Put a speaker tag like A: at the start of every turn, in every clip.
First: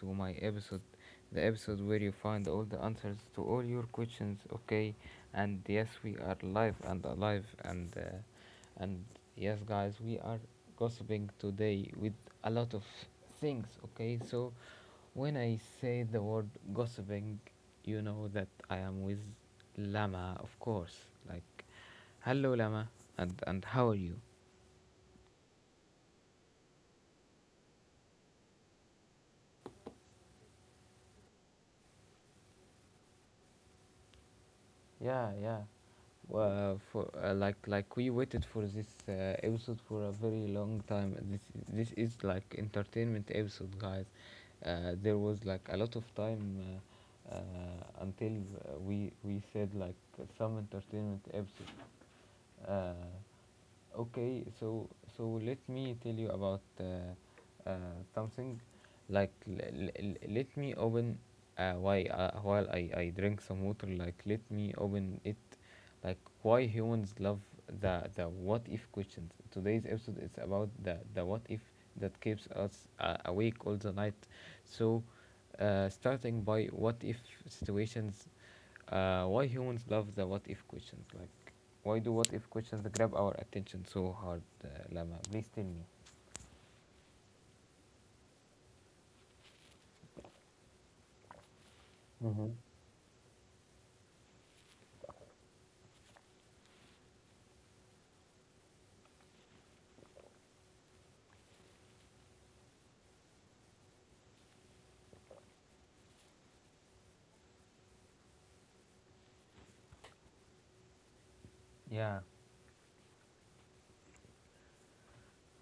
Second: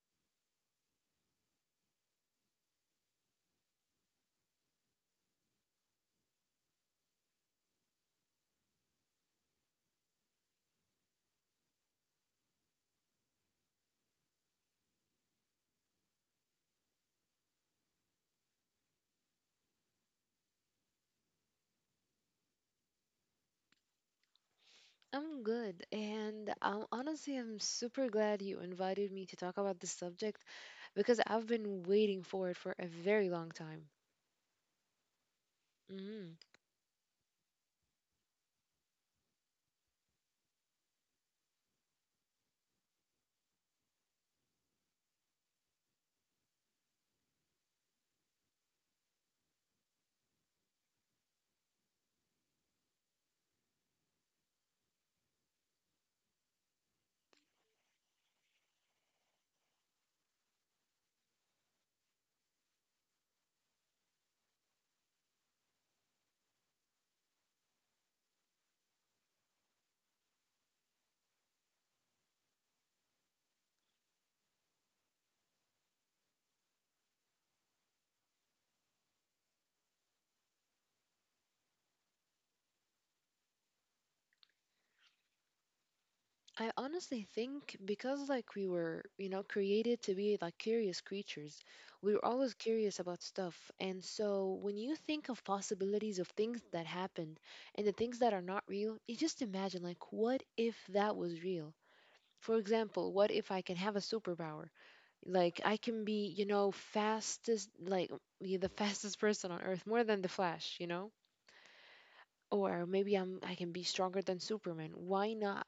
A: to my episode, the episode where you find all the answers to all your questions. Okay, and yes, we are live and alive, and yes, guys, we are gossiping today with a lot of things. Okay, so when I say the word gossiping, you know that I am with Lama, of course. Like, hello Lama, and how are you?
B: I'm good, and honestly, I'm super glad you invited me to talk about this subject because I've been waiting for it for a very long time.
A: Yeah, yeah.
B: Mm.
A: For, like we waited for this episode for a very long time. This is like entertainment episode, guys. There was like a lot of time, uh, uh, until we said like some entertainment episode. uh, Okay, so let me tell you about uh, something. Like, let me open, why while I drink some water. Like, let me open it. Like, why humans love the what if questions. Today's episode is about the what if that keeps us awake all the night. So, starting by what if situations. Why humans love the what if questions? Like, why do what if questions grab our attention so hard? Lama, please tell me.
B: I honestly think because like we were, you know, created to be like curious creatures, we were always curious about stuff. And so when you think of possibilities of things that happened and the things that are not real, you just imagine like what if that was real? For example, what if I can have a superpower? Like I can be, you know, fastest, like be the fastest person on earth, more than the Flash, you know?
A: Yeah,
B: Or maybe I can be stronger than Superman. Why not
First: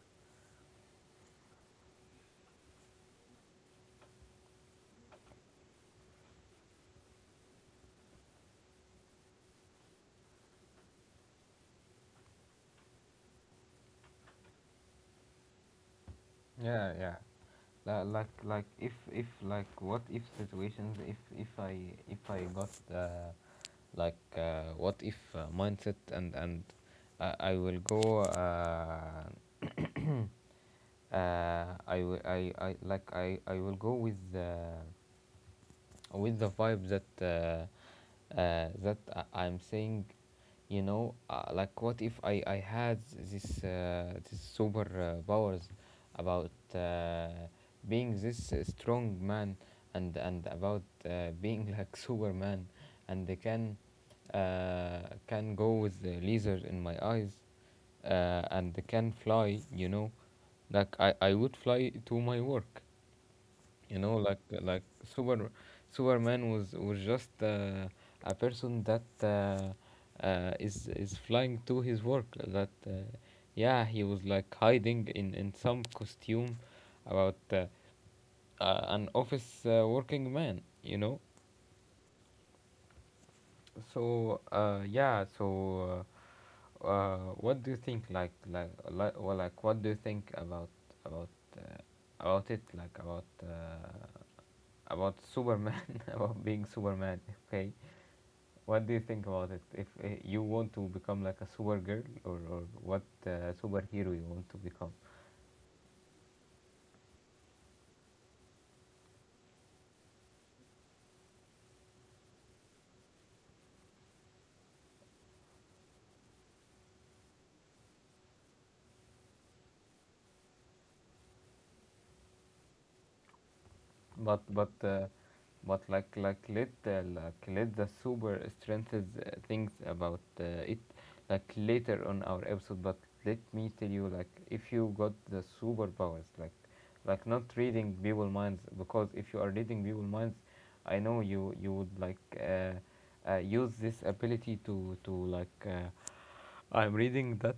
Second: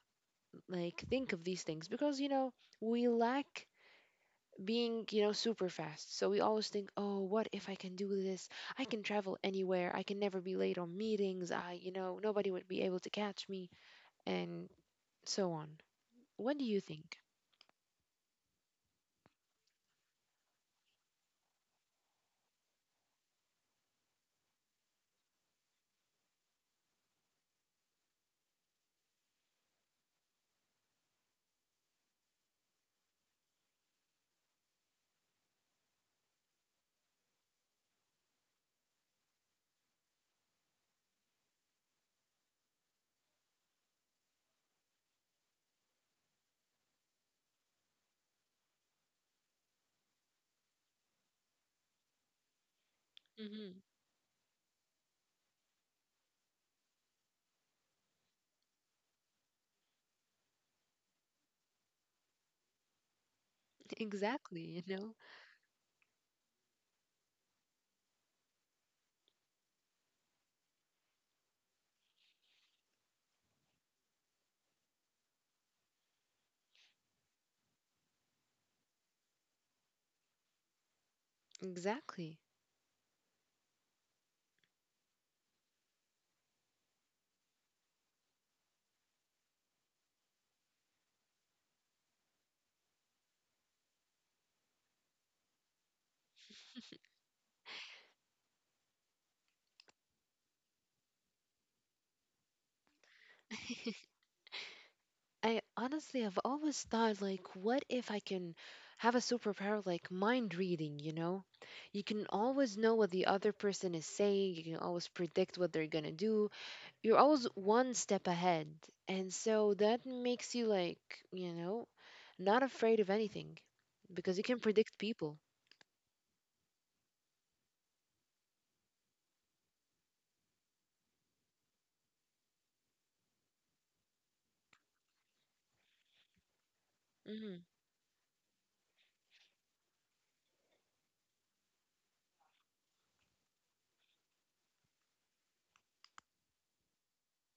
B: like think of these things? Because, you know, we lack being, you know, super fast. So we always think, "Oh, what if I can do this? I can travel anywhere. I can never be late on meetings. I, you know, nobody would be able to catch me." And so on. What do you
A: yeah, yeah.
B: think?
A: Like, if like what if situations. If I got what if mindset, and I will go I, wi- I like I will go with the vibe that I'm saying, like, what if I had this super powers, about being this strong man, and about being like Superman, and they
B: Hmm.
A: uh, can go with the laser in my eyes, and they can fly, you know, like I would fly to my work, like
B: Exactly, you
A: like
B: know?
A: super Superman was just a person that is flying to his work. That, yeah, he was like hiding in some costume, about an office working man, you know.
B: Exactly.
A: So, yeah. So, what do you think, well, like what do you think about, about uh, about it, like about, about Superman, about being Superman. Okay, what do you think about it? If you want to become like a Supergirl, or what superhero you want to become?
B: I honestly have always thought like what if I can have a superpower like mind reading, you know? You can always know what the other person is saying, you can always predict what they're going to do. You're always one step ahead. And so that makes you like, you know, not afraid of anything because
A: but
B: you can
A: but
B: predict
A: uh,
B: people.
A: but like, let, let the super strengths, things about it, like, later on our episode. But let me tell you, like, if you got the superpowers, like, not
B: Mhm.
A: reading people minds, because if you are reading people minds, I know you would like, use this ability to, like, I'm reading that,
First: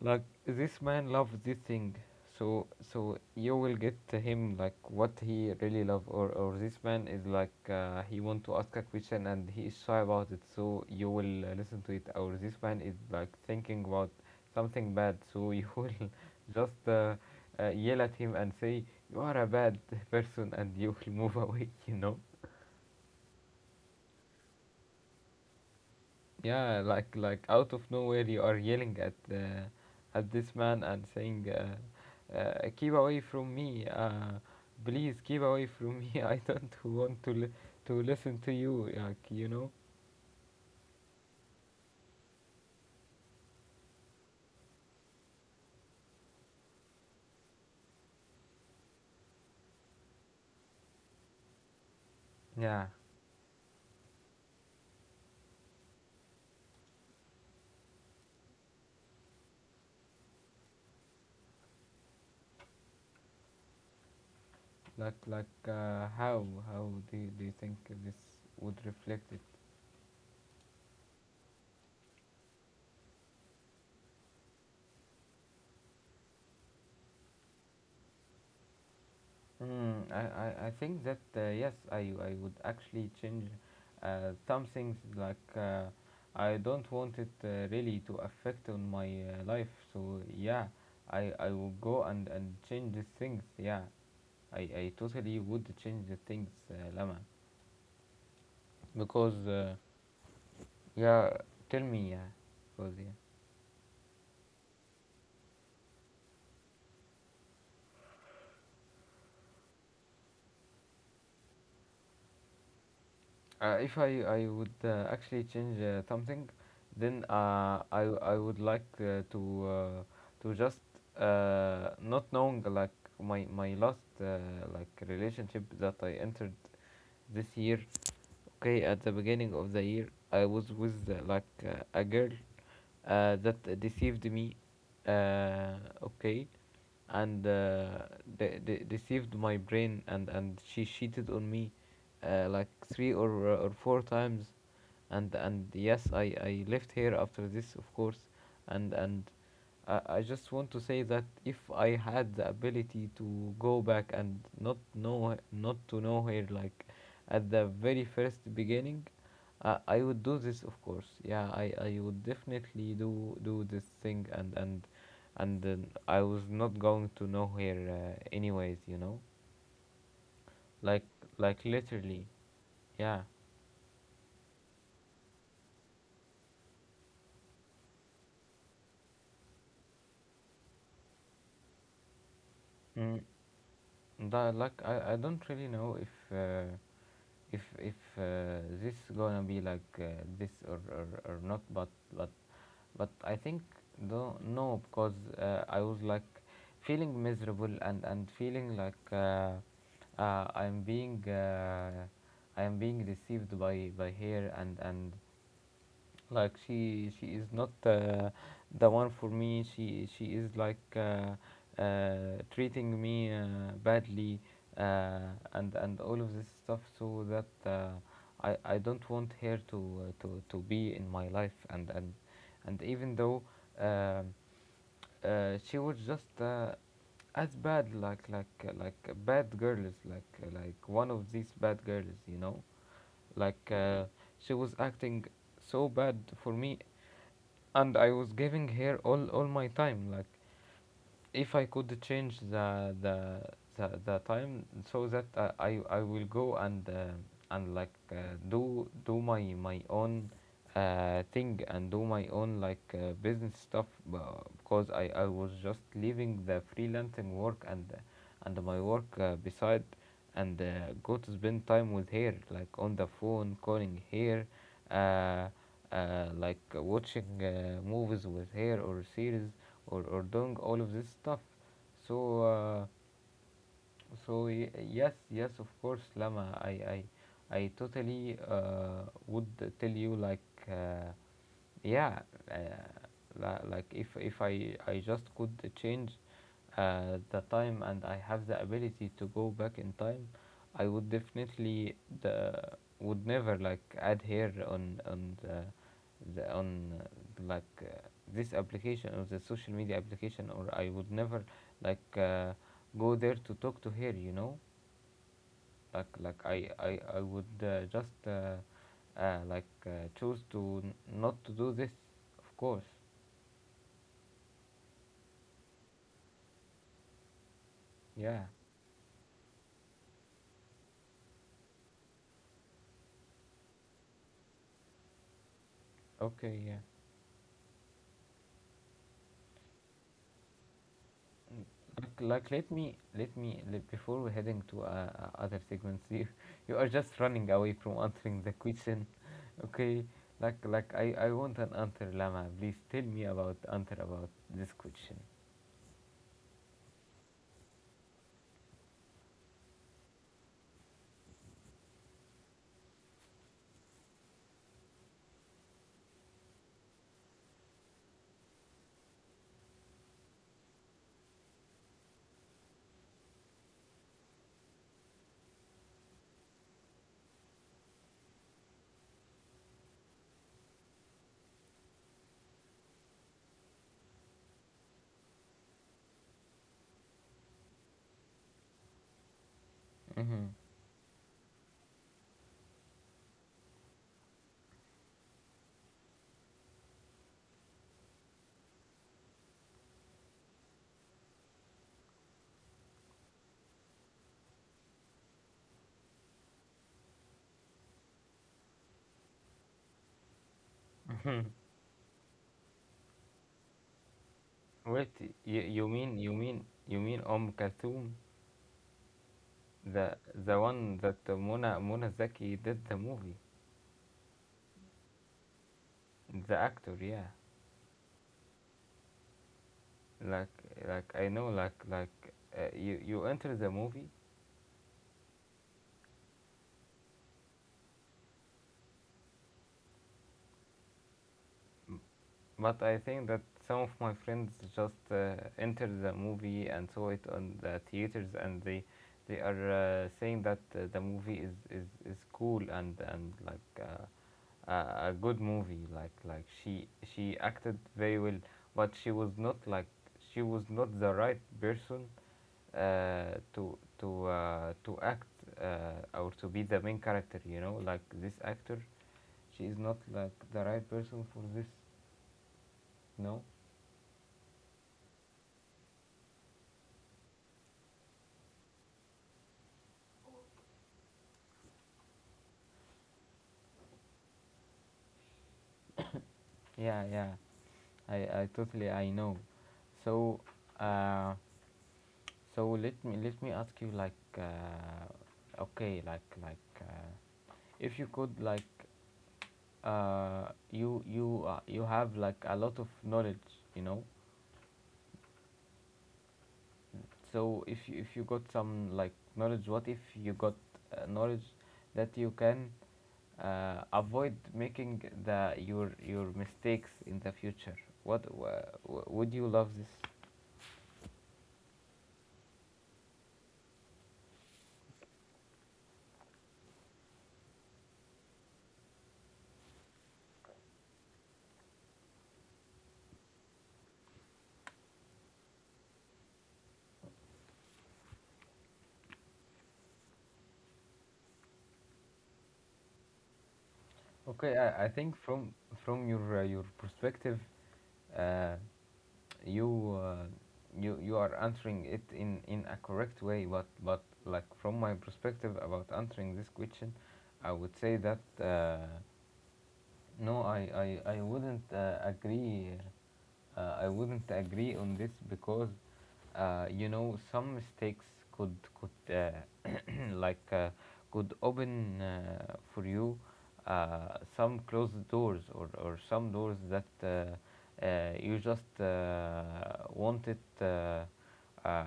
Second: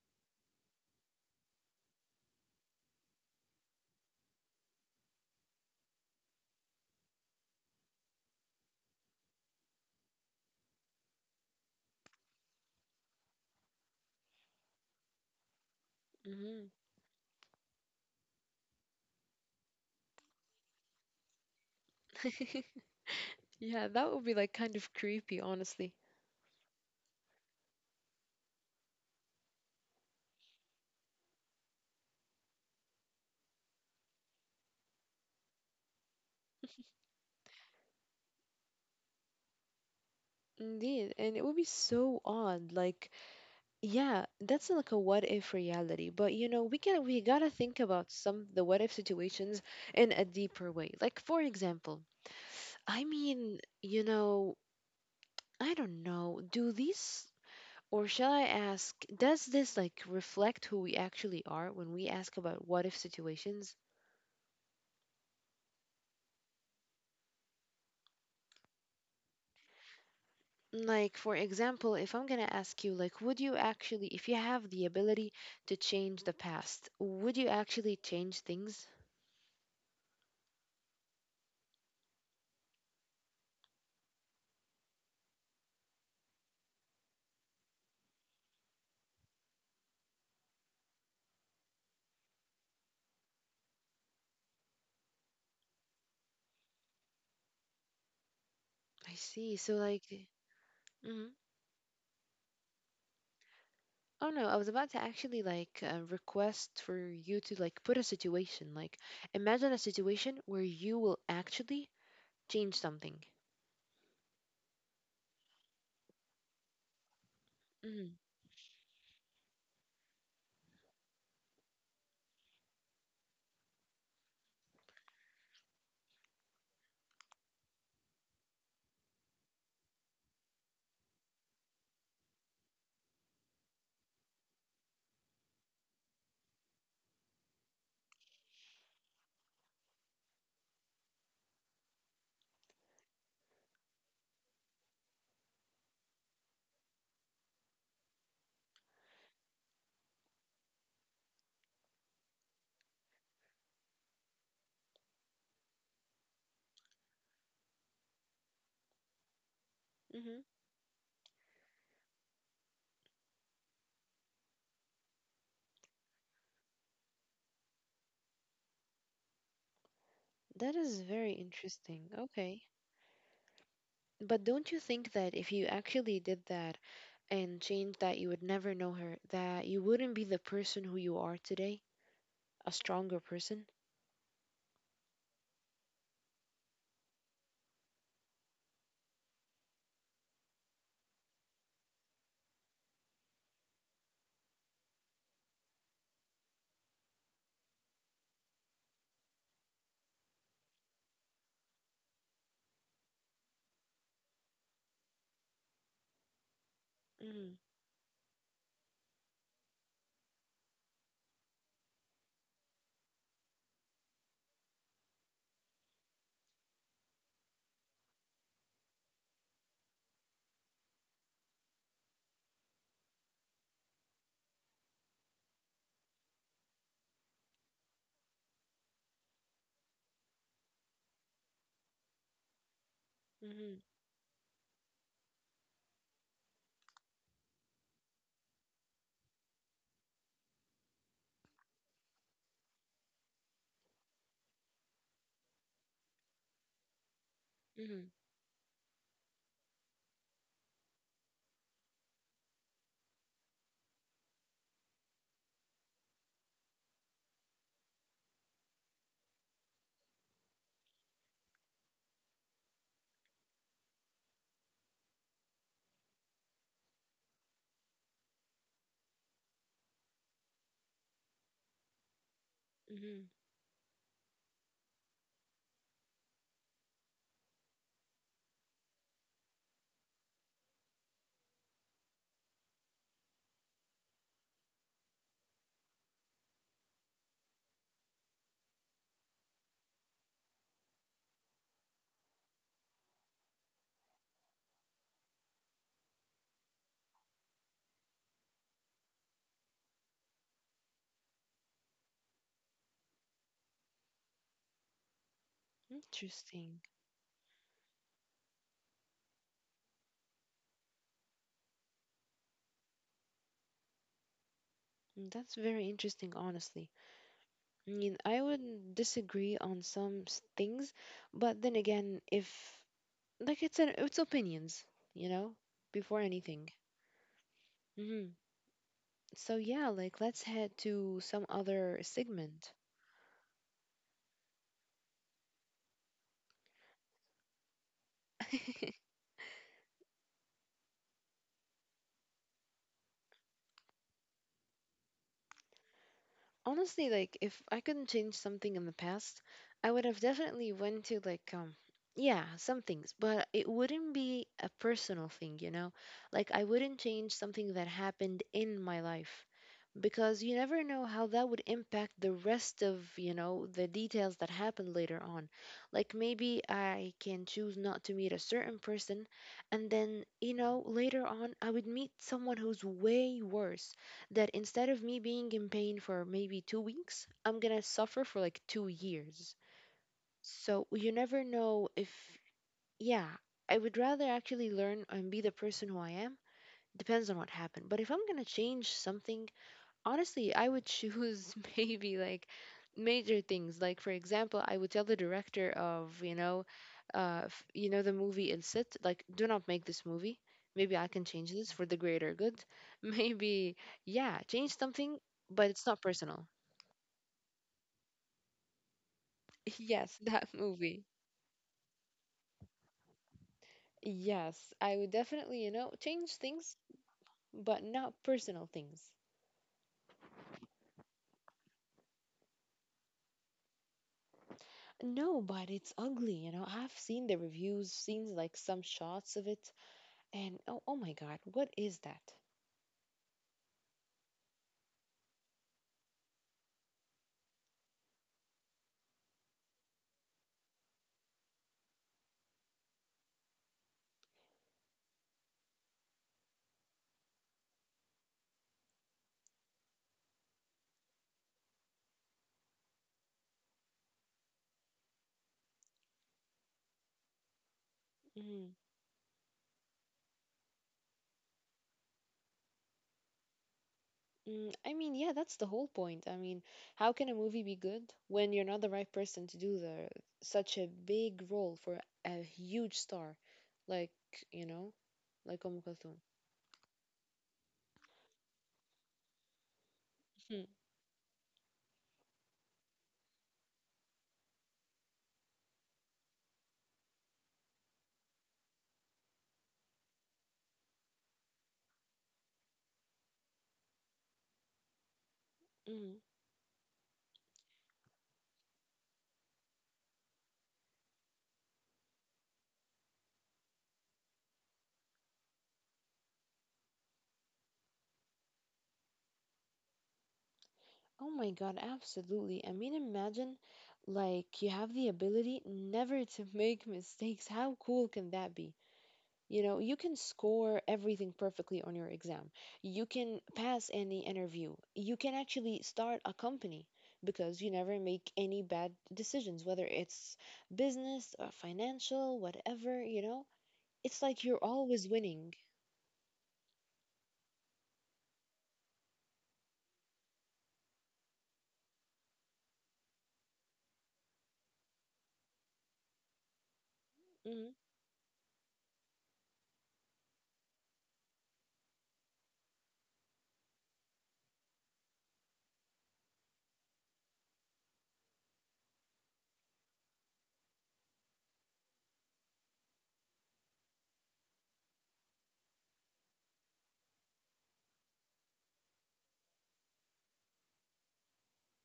A: like, this man loves this thing. So, you will get to him like what he really love. Or this man is like, he want to ask a question and he is shy about it, so you will listen to it. Or this man is like thinking about something bad, so you will
B: Mhm.
A: just yell at him and say, "You are a bad person," and you will move away, you know.
B: Yeah, that would be like kind of creepy, honestly.
A: Yeah, like out of nowhere you are yelling at this man and saying, "Keep away from me! Please keep away from me! I don't want to listen to you!" Like, you know.
B: Indeed, and it would be so odd. Like yeah, that's like a what if reality. But you know, we gotta think about some the what if situations in a deeper way. Like for example,
A: Yeah.
B: I mean, you know, I don't know, do these or shall I ask, does this like reflect who we actually are when we ask about what if situations?
A: How do you think this would reflect it?
B: Like for example, if I'm gonna ask you, like, would you actually, if you have the ability to change the past, would you actually change things?
A: Mm, I think that, yes, I would actually change some things, like, I don't want it really to affect on my life. So yeah, I will go and, change these things. Yeah, I totally would change the things, Lama.
B: I see. So
A: Because
B: like, mhm.
A: yeah, tell me, yeah, because, yeah.
B: Oh no, I was about to actually like request for you to like put a situation. Like, imagine a situation where you will actually change something.
A: If I would actually change something, then
B: Mm-hmm.
A: I would like, to, just, not knowing, like, my last, like, relationship that I entered this year. Okay, at the beginning of the year, I was with like, a girl that deceived me. Uh, okay, and deceived my brain, and she cheated on me, like, three or four times, and yes, I left here after this, of course, and I just want to say that if I had the ability to go back and not to know her, like, at the very first beginning,
B: Mm-hmm.
A: I would do this, of course. Yeah, I would definitely do this thing, and and then I was not going to nowhere, anyways,
B: That is very
A: like,
B: interesting. Okay.
A: literally. Yeah.
B: But don't you think that if you actually did that and changed that, you would never know her, that you wouldn't be the person who you are today, a stronger person?
A: Mm. That, like, I don't really know if this gonna be like, this, or not. But, but but I think, no, because I was like feeling miserable and feeling like, uh, I'm being uh, I am being deceived by here, and like, she
B: Mm-hmm.
A: she is not the one for me. She is like, treating me badly, uh, and all of this stuff, so that I don't want her to, be in my life, and even though, um she was just, as bad, like bad girls, like one of these bad girls, you know.
B: Mm-hmm.
A: like uh, she was acting so bad for me, and I was giving her all my time. Like, if I could change the time so that I will go and, like,
B: Mm-hmm.
A: do my own thing, and do my own, like, business stuff, b- because I was just leaving the freelancing work, and my work beside, and go to spend time with her, like on the phone calling her, uh, like watching movies with her, or series, or doing all of this stuff. So,
B: Mm-hmm.
A: yes, of course, Lama. I totally, would tell you, like. Uh, yeah, uh, like, if I just could change the time, and I have the ability to go back in time, I would definitely, the would never like adhere on the on like, this application, or the social media application, or I would never, like, go there to talk to her, you know, like i
B: Interesting.
A: i, I would just, like, choose to not to do this, of course.
B: Mm, that's very interesting, honestly. I mean, I
A: Yeah.
B: would disagree on some things, but then again, if like it's opinions, you know, before
A: Okay.
B: anything.
A: Yeah.
B: Hmm. So yeah, like let's head to some
A: Mm,
B: other
A: let
B: segment.
A: me, before we're heading to other segments, you you are just running away from answering the question. Okay, like I want an answer. Lama, please tell me about, answer about this question.
B: Honestly, like if I couldn't change something in the past, I would have definitely went to like yeah, some things, but it wouldn't be a personal thing, you know? Like I wouldn't change something that happened in my life. Because you never know how that would impact the rest of, you know, the details that happen later on. Like maybe I can choose not to meet a certain person, and then, you know, later on I would meet someone who's way worse, that instead of me being in pain for maybe 2 weeks I'm going to suffer for like 2 years.
A: Mm-hmm.
B: So you never know if, yeah, I would rather actually learn and be the person who I am, depends on what happened. But if I'm going to change something, honestly, I would choose maybe like major things. Like for example, I would tell the director of, you know, you know the movie El Cid, like do not make this movie. Maybe I can change this for the greater good. Maybe, yeah, change
A: Wait,
B: something,
A: you,
B: but it's
A: you
B: not
A: mean you
B: personal.
A: mean you mean om Kalthum? The
B: Yes, that
A: the one
B: movie.
A: that Mona Zaki did the movie,
B: Yes, I would definitely, you know, change
A: the
B: things,
A: actor. Yeah.
B: but not personal things.
A: Like like, I know, you enter the movie,
B: No, but it's ugly, you know. I've seen the reviews, seen like some shots of it, and oh, oh my God, what is that?
A: but I think that some of my friends just entered the movie and saw it on the theaters, and they are saying that the movie is, is cool, and like. A good movie. Like she acted very well, but she was not like, she was not the right person to act, or to be the main character, you know, like this
B: Mm,
A: actor, she is not like the right person for this. No.
B: mm, I mean, yeah, that's the whole point. I mean, how can a movie be good when you're not the right person to do the such a big role for a huge star, like you know, like Kulthum?
A: Yeah, yeah. I i totally, I know. So,
B: Mhm,
A: uh let me ask you, like, okay, if you could, like, you have, like, a lot of knowledge, you know.
B: mhm.
A: So if you, got some, like, knowledge, what if you got knowledge that you can avoid making the your mistakes in the future, what wha- would you love this?
B: Oh my God, absolutely. I mean, imagine like you have the ability never to make mistakes. How cool can that be? You know, you can score everything perfectly on your exam. You can pass any interview. You can actually start a company because you never make any bad decisions, whether it's business or financial, whatever, you know. It's like
A: Okay,
B: you're
A: I
B: always
A: think, from
B: winning.
A: your perspective, uh, you uh, you are answering it in a correct way, but like, from my perspective about answering this question, I
B: Mm-hmm.
A: would say that, no, I wouldn't agree. I wouldn't agree on this because, you know, some mistakes could like uh, could open for you some closed doors, or some doors that you just wanted uh,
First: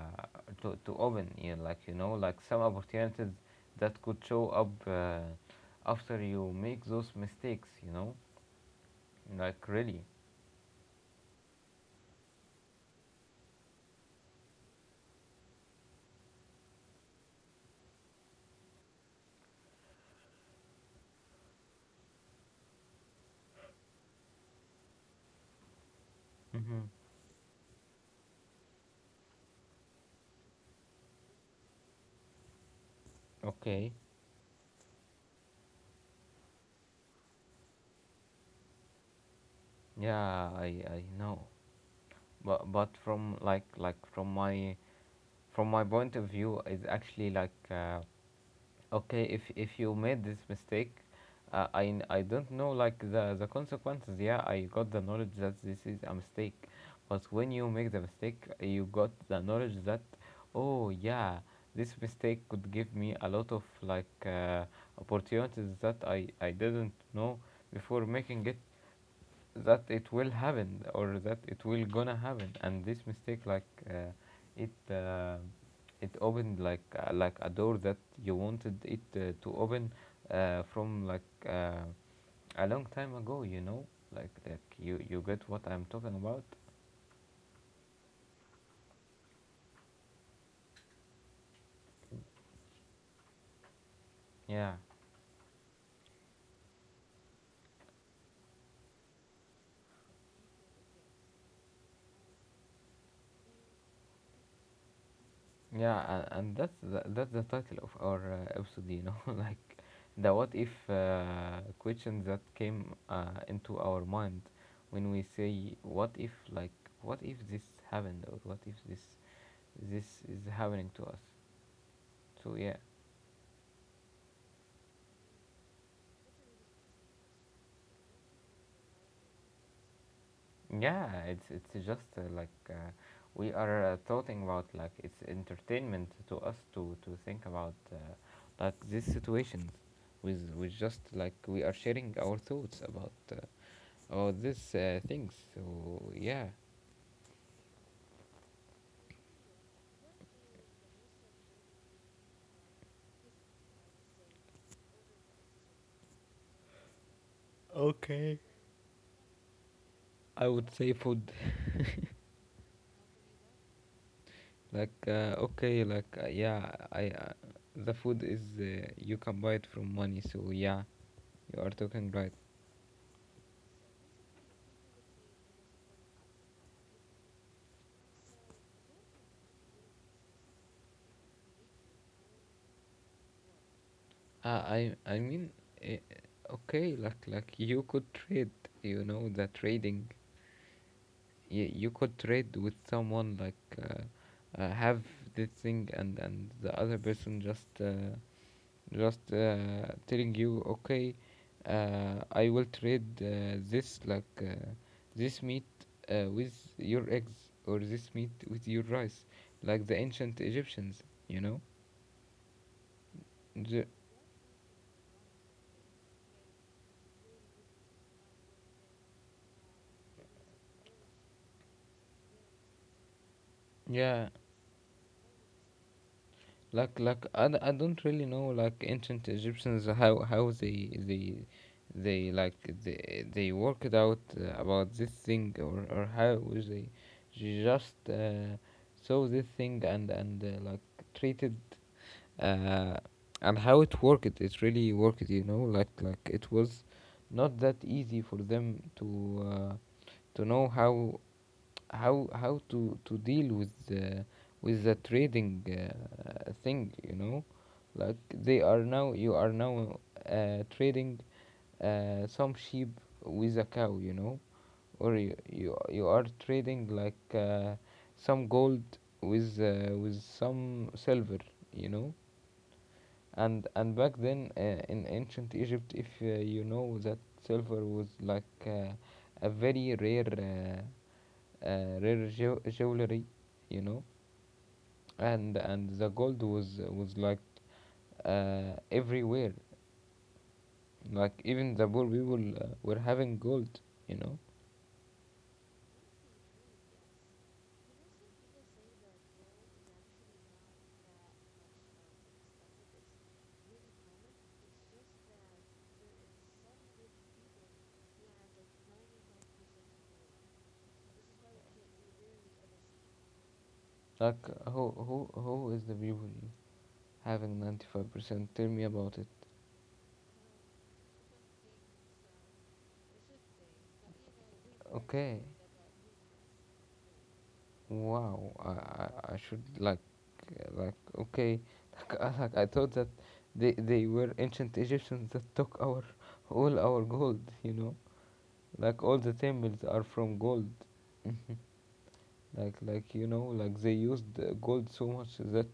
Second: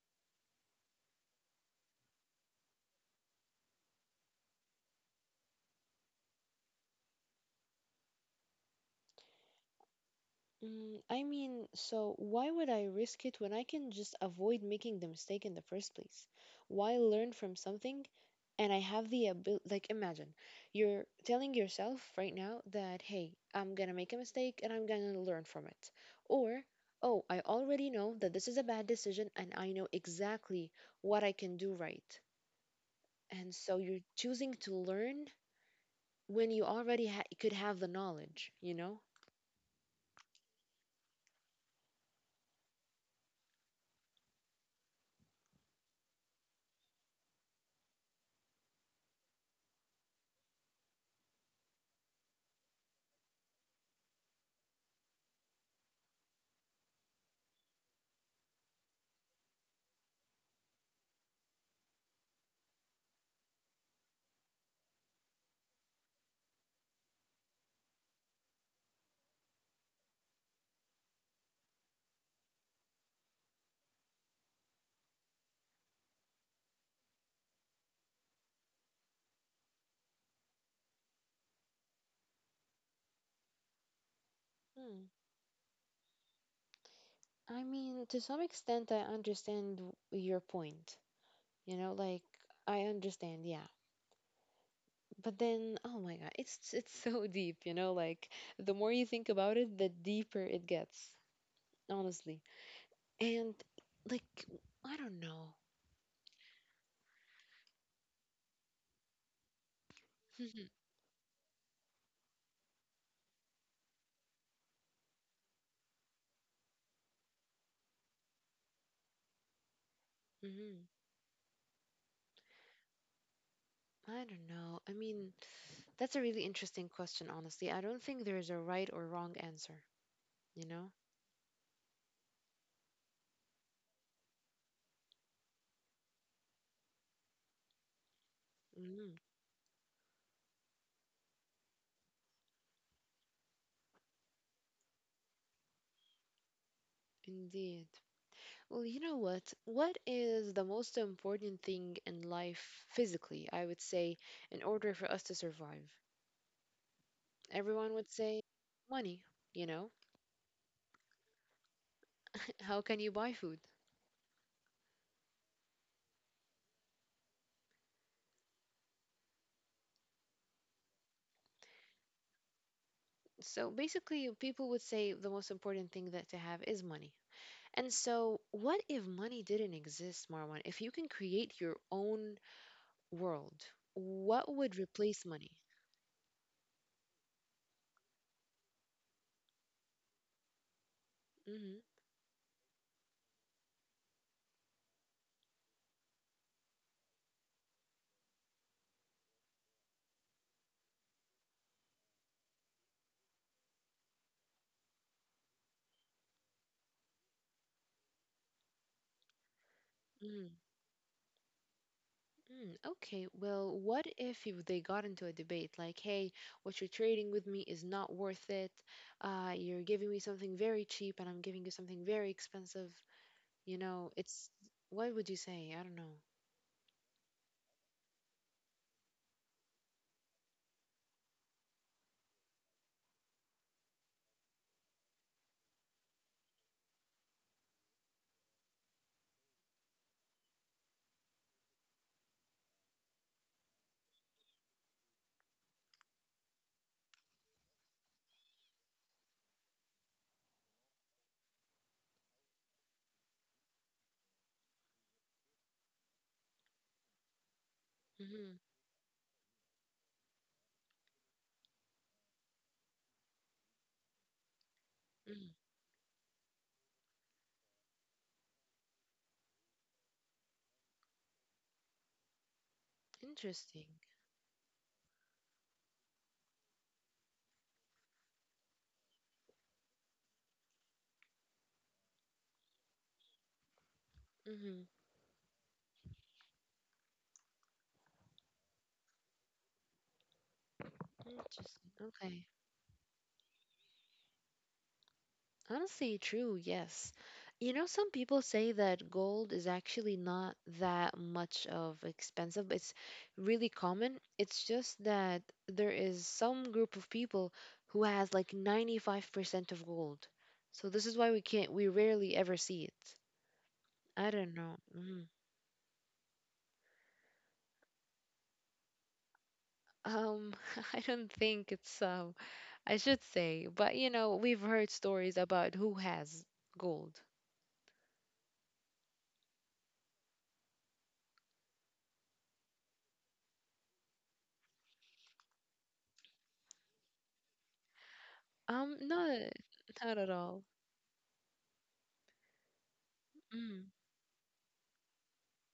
A: to open. Like like some opportunities that could show up, after you make those mistakes. You know. Like, really?
B: Mm, I mean, so why would I risk it when I can just avoid making the mistake in the first place? Why learn from something and I have the ability, like imagine you're telling yourself right now that, hey, I'm gonna make a mistake and I'm gonna learn from it. Or,
A: Hmm.
B: oh, I already know that this is a bad decision and I know exactly what I can do right. And so
A: Okay.
B: you're choosing to learn when you already ha could have the knowledge, you know?
A: Yeah, I know. But from like from my point of view is actually like, okay, if you made this mistake, I don't know, like, the consequences. Yeah, I got the knowledge that this is a mistake, but when you make the mistake, you got the knowledge that, oh yeah, this mistake could give me a lot of, like, opportunities that I didn't know before making it, that it will happen, or that it will gonna happen, and this mistake, like, it uh, it opened, like, like a door that you wanted it to open, from, like, uh, a long time ago, like you get what I'm talking about.
B: I mean, to some extent, I understand your point. You know, like I understand, yeah.
A: Yeah.
B: But then, oh my God, it's so deep. You know, like the more you think about it, the deeper it gets, honestly. And like, I don't know.
A: Yeah, and that's that's the title of our episode, like, the what if questions that came into our mind, when we say what if, like, what if this happened, or what if this is happening
B: Hmm.
A: to us. So yeah.
B: I don't know. I mean, that's a really interesting question, honestly. I don't think there's a right or wrong answer. You know.
A: Yeah, it's just like, we are talking about, like, it's entertainment to us to think about, like, these
B: Mm.
A: situations, with just like, we are sharing our thoughts about, or this things. So yeah.
B: Indeed. Well, you know what? What is the most important thing in life physically, I would say, in order for us to survive? Everyone would
A: Okay.
B: say money, you know?
A: I would say food.
B: How can you buy food?
A: Like, okay, like, yeah, I, the food is, you can buy it from money. So yeah, you are talking right.
B: So basically, people would say the most important thing that to have is money. And so, what if money didn't exist, Marwan? If you can create your own world, what would
A: I
B: replace
A: mean,
B: money?
A: uh, okay, like, you could trade. You know, the trading. You,
B: Hmm.
A: you could trade with someone, like, have this thing, and the other person just. Just telling you, okay, I will trade, this like, this meat, with your eggs, or this meat with your rice, like the ancient Egyptians, you know.
B: Mm, okay, well,
A: The,
B: what if you, they got into a debate like, hey, what you're trading with me is not worth it. You're giving me something very cheap and I'm giving you something very expensive. You know,
A: yeah,
B: it's what would you say? I don't know.
A: like I, I don't really know, like, ancient Egyptians, how they like they worked out about this thing, or how they just, saw this thing, and, like, treated, uh, and how it worked, it really worked, you know. Like it was not that easy for them to, to know how how to deal with the, with the trading, thing, you know, like
B: Mm-hmm.
A: they are now, you are now, trading, some sheep with a cow, you know, or you
B: Mm,
A: you, you are trading, like, some gold with, with some silver, you know. and
B: interesting.
A: and back then, in ancient Egypt, if, you know that silver was, like, a very rare, rare jewelry, you know,
B: Mm-hmm.
A: and the gold was like, everywhere, like, even the
B: Interesting.
A: poor
B: Okay.
A: people were having gold, you know.
B: Honestly, true, yes. You know, some people say that gold is actually not that much of expensive. It's really common. It's just that there is some group of people who has like 95% of gold. So this is why we can't, we rarely ever see it. I
A: Like,
B: don't know.
A: who who
B: Mhm.
A: who is the people having 95%? Tell me about it.
B: Um, I don't think it's, I should say, but you know, we've heard stories
A: Okay.
B: about who has gold.
A: Wow, I should, like, like, okay, like I thought that they were ancient Egyptians that took our all our gold, you know, like all the
B: Not,
A: temples are
B: not at
A: from
B: all.
A: gold. Like, you know, like,
B: Mm.
A: they used gold so much that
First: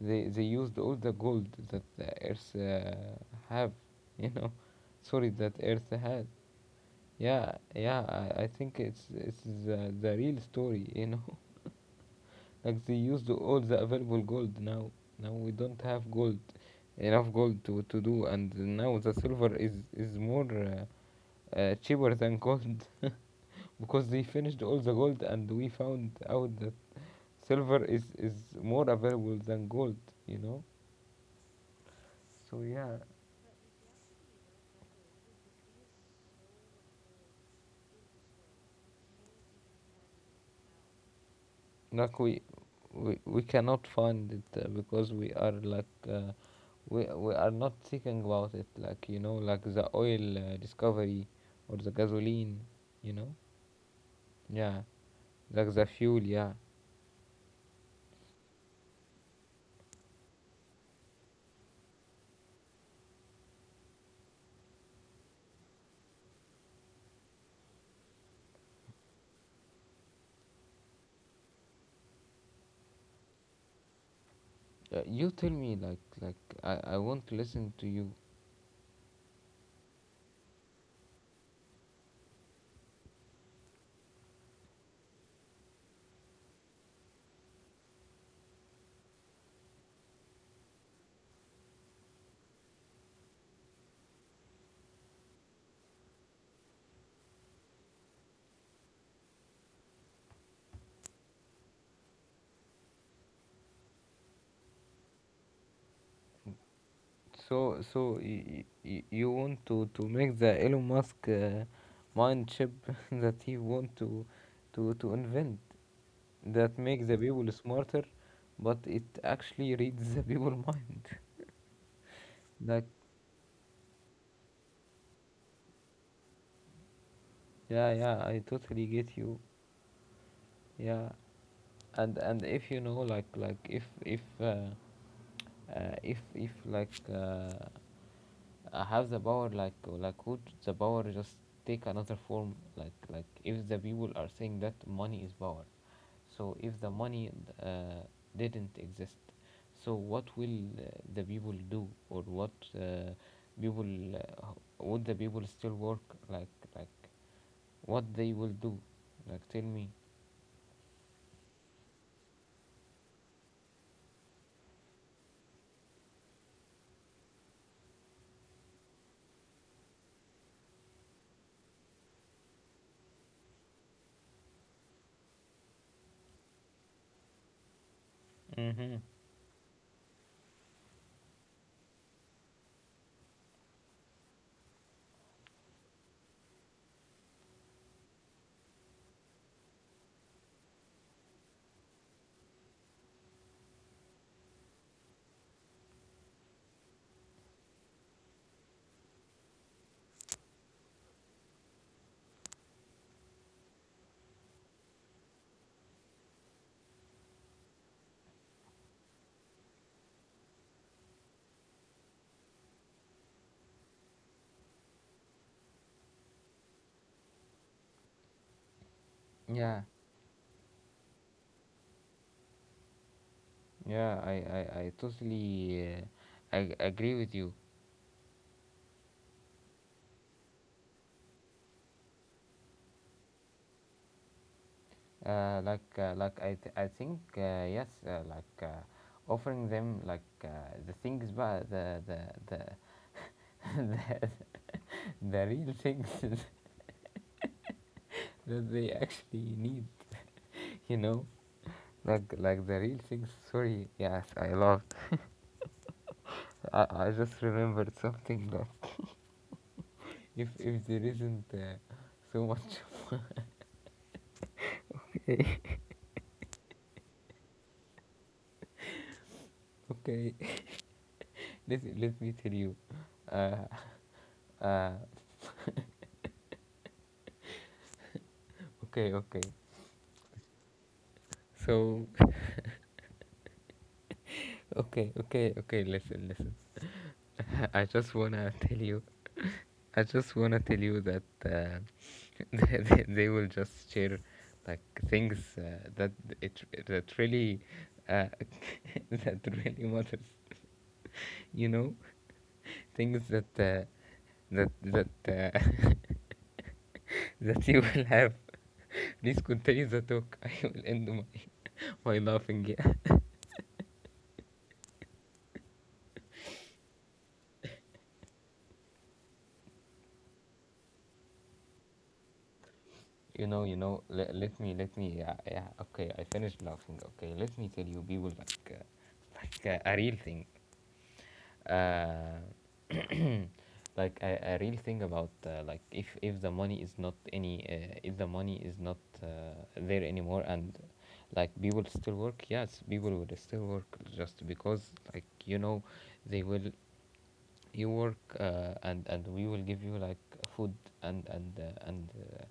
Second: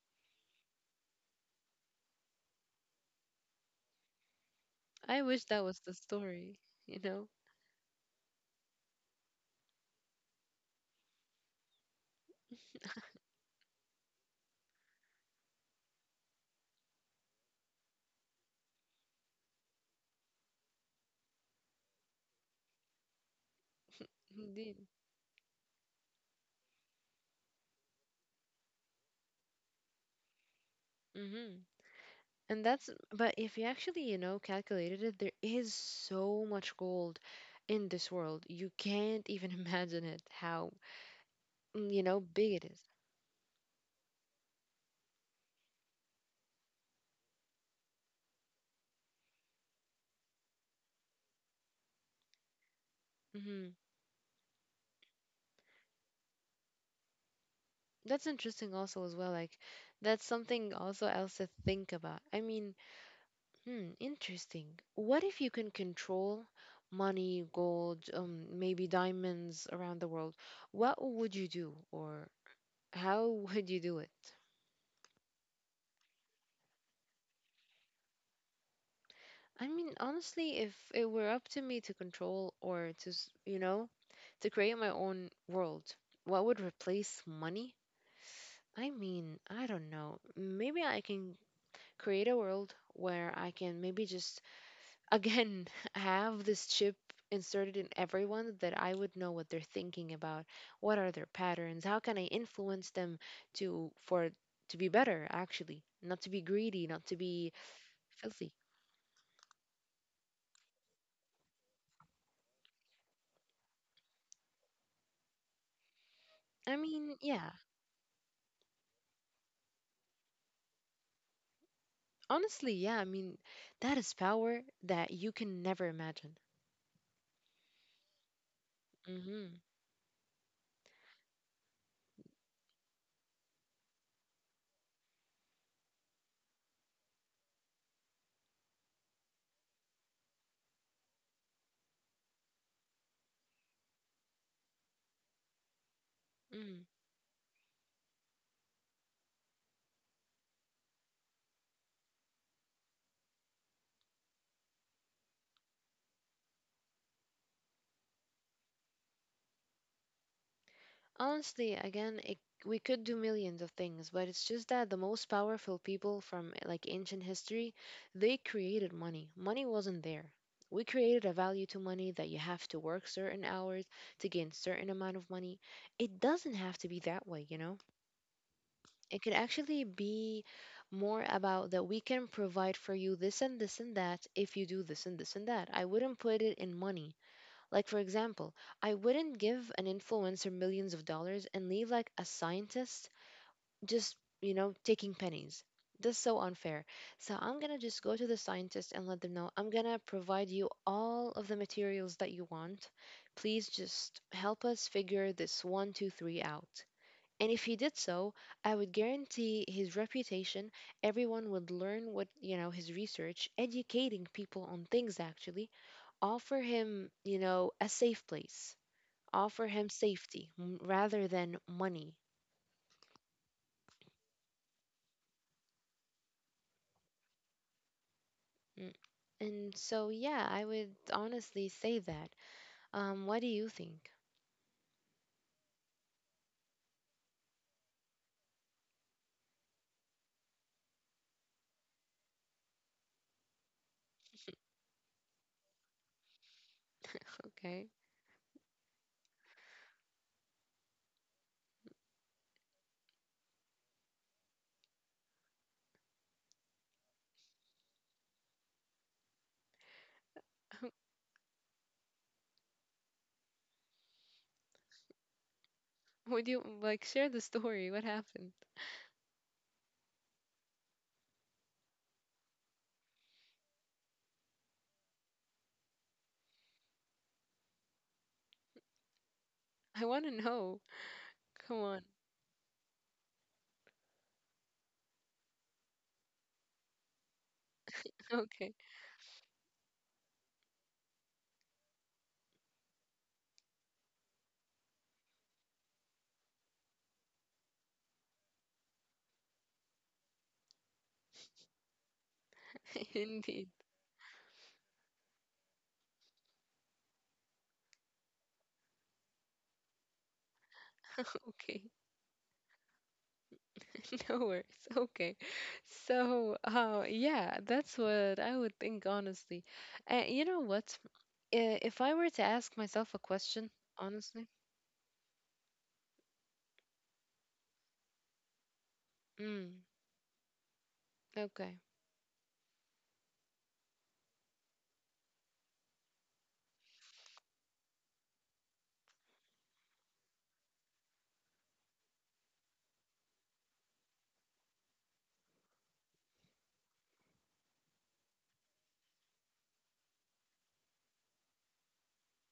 A: they used all the gold that the earth have, you know,
B: I
A: sorry,
B: wish
A: that
B: that was
A: earth
B: the
A: had.
B: story, you know?
A: Yeah, yeah, I think it's the real story, you know. Like, they used all the available gold now. Now we don't have gold, enough gold to do, and now the silver is more, cheaper than gold because they finished all
B: Indeed.
A: the gold, and we found out that silver is more available than gold. You know,
B: Hmm.
A: so
B: And that's,
A: yeah.
B: but if you actually, you know, calculated it, there is so much gold in this world. You can't even imagine it, how, mm, you
A: like
B: know,
A: we
B: big it is.
A: we, we cannot find it, because we are, like, we are not thinking about it. Like, you know, like the oil discovery, or the gasoline. You know,
B: Mm-hmm.
A: yeah. Like the fuel, yeah.
B: That's interesting also as well. Like, that's something also else to think about. I mean, hmm, interesting. What if you can control money, gold, maybe diamonds around the world? What would you do, or how would you do it?
A: You tell me, like, I want to listen to you.
B: I mean, honestly, if it were up to me to control or to, you know, to create my own world, what would replace money? I mean, I don't know. Maybe I can create a world where I can maybe just, again, have this chip inserted in everyone that I would know what they're thinking about. What are their patterns? How can I influence them to, for, to be better, actually? Not to be greedy, not to be
A: So, so
B: filthy.
A: you want to make the Elon Musk, mind chip that he want to invent, that
B: I
A: make the
B: mean,
A: people
B: yeah,
A: smarter, but it actually reads the people mind.
B: honestly,
A: Like,
B: yeah, I mean, that is power that you can never imagine.
A: yeah, yeah, I totally get you.
B: Hmm.
A: Yeah, and if you know, like, if, if if like. Have the power, like, would the power just take another form, like, if the people are saying that money is power, so if
B: Hmm.
A: the money, uh, didn't exist, so what will, the people do, or what, people, would the people still work, like, what they will do, like, tell me.
B: Honestly, again, it, we could do millions of things, but it's just that the most powerful people from like ancient history, they created money. Money wasn't there. We created a value to money that you have to work certain hours to gain certain amount of money. It doesn't have to be that way, you know?
A: Mm-hmm.
B: It could actually be more about that we can provide for you this and this and that if you do this and this and that. I wouldn't put it in money. Like, for example, I wouldn't give an influencer millions of dollars and leave like a scientist just, you know, taking pennies. That's so unfair. So I'm going to just go to the scientist and let them know I'm going to provide you all of the materials that you want. Please just help us figure this one, two, three out. And if he did so, I would guarantee his reputation. Everyone would learn what, you know, his research, educating people on things actually, offer him, you know, a safe place, offer
A: Yeah,
B: him safety rather than money.
A: yeah, I totally, I agree with you.
B: Mm. And so, yeah, I would honestly say that. What do you think?
A: Like, like, I, I think, yes, like, offering them, like, the things, but the the, the real things,
B: Okay.
A: that they actually need, you know, like the real things. Sorry, yes, I laughed. I just remembered something that, if there isn't, so much of-
B: Would you like share the story? What happened?
A: okay, let, let me tell you, uh, uh, okay, okay,
B: I want to know. Come on.
A: so Okay, okay, okay. Listen, listen. I just wanna
B: Okay.
A: tell you. I just wanna tell you that, they will just share like, things, that it, that really, uh, that really matters. You know, things that,
B: Indeed.
A: that that you will have. Please continue the talk. I will end my,
B: Okay.
A: my laughing.
B: No worries. Okay. So, yeah, that's what I would think, honestly. And you know what? If I were to ask myself a
A: You know,
B: question,
A: you know. Let,
B: honestly,
A: let me, let me. Yeah, yeah. Okay, I finished laughing. Okay, let me tell you, people, like, like,
B: mm,
A: a real thing.
B: okay,
A: Uh, like, a real thing about, like, if the money is not any, if the money is not, there anymore, and like people still work. Yes, people will still work, just because, like, you know, they will, you work, and we will give you, like, food, and, uh, and uh,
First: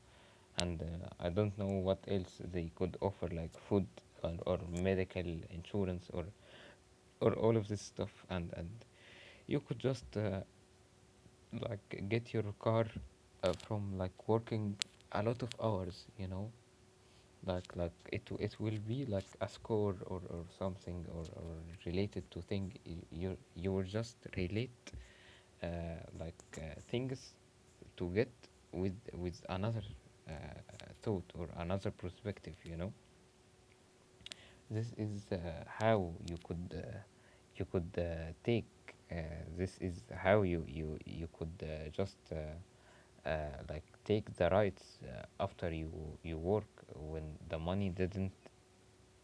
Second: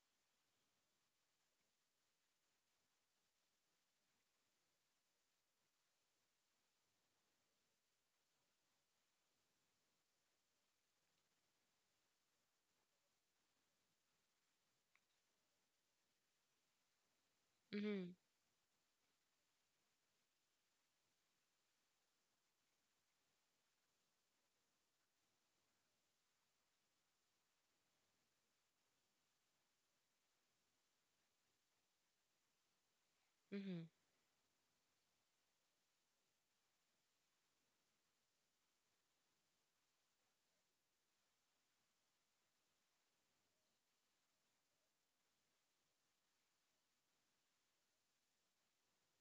A: and uh, I don't know what else they could offer, like food, or medical insurance, or all of this stuff, and you could just, like, get your car, from, like, working a lot of hours, you know. Like
B: mm-hmm,
A: it it will be, like, a score, or something, or related to thing, you you will just relate, like, things to get, with another, uh, thought, or another perspective, you know.
B: mm-hmm,
A: This is, how you could, you could, take, uh, this is how you could, just like, take the rights, after you, you work, when the money didn't,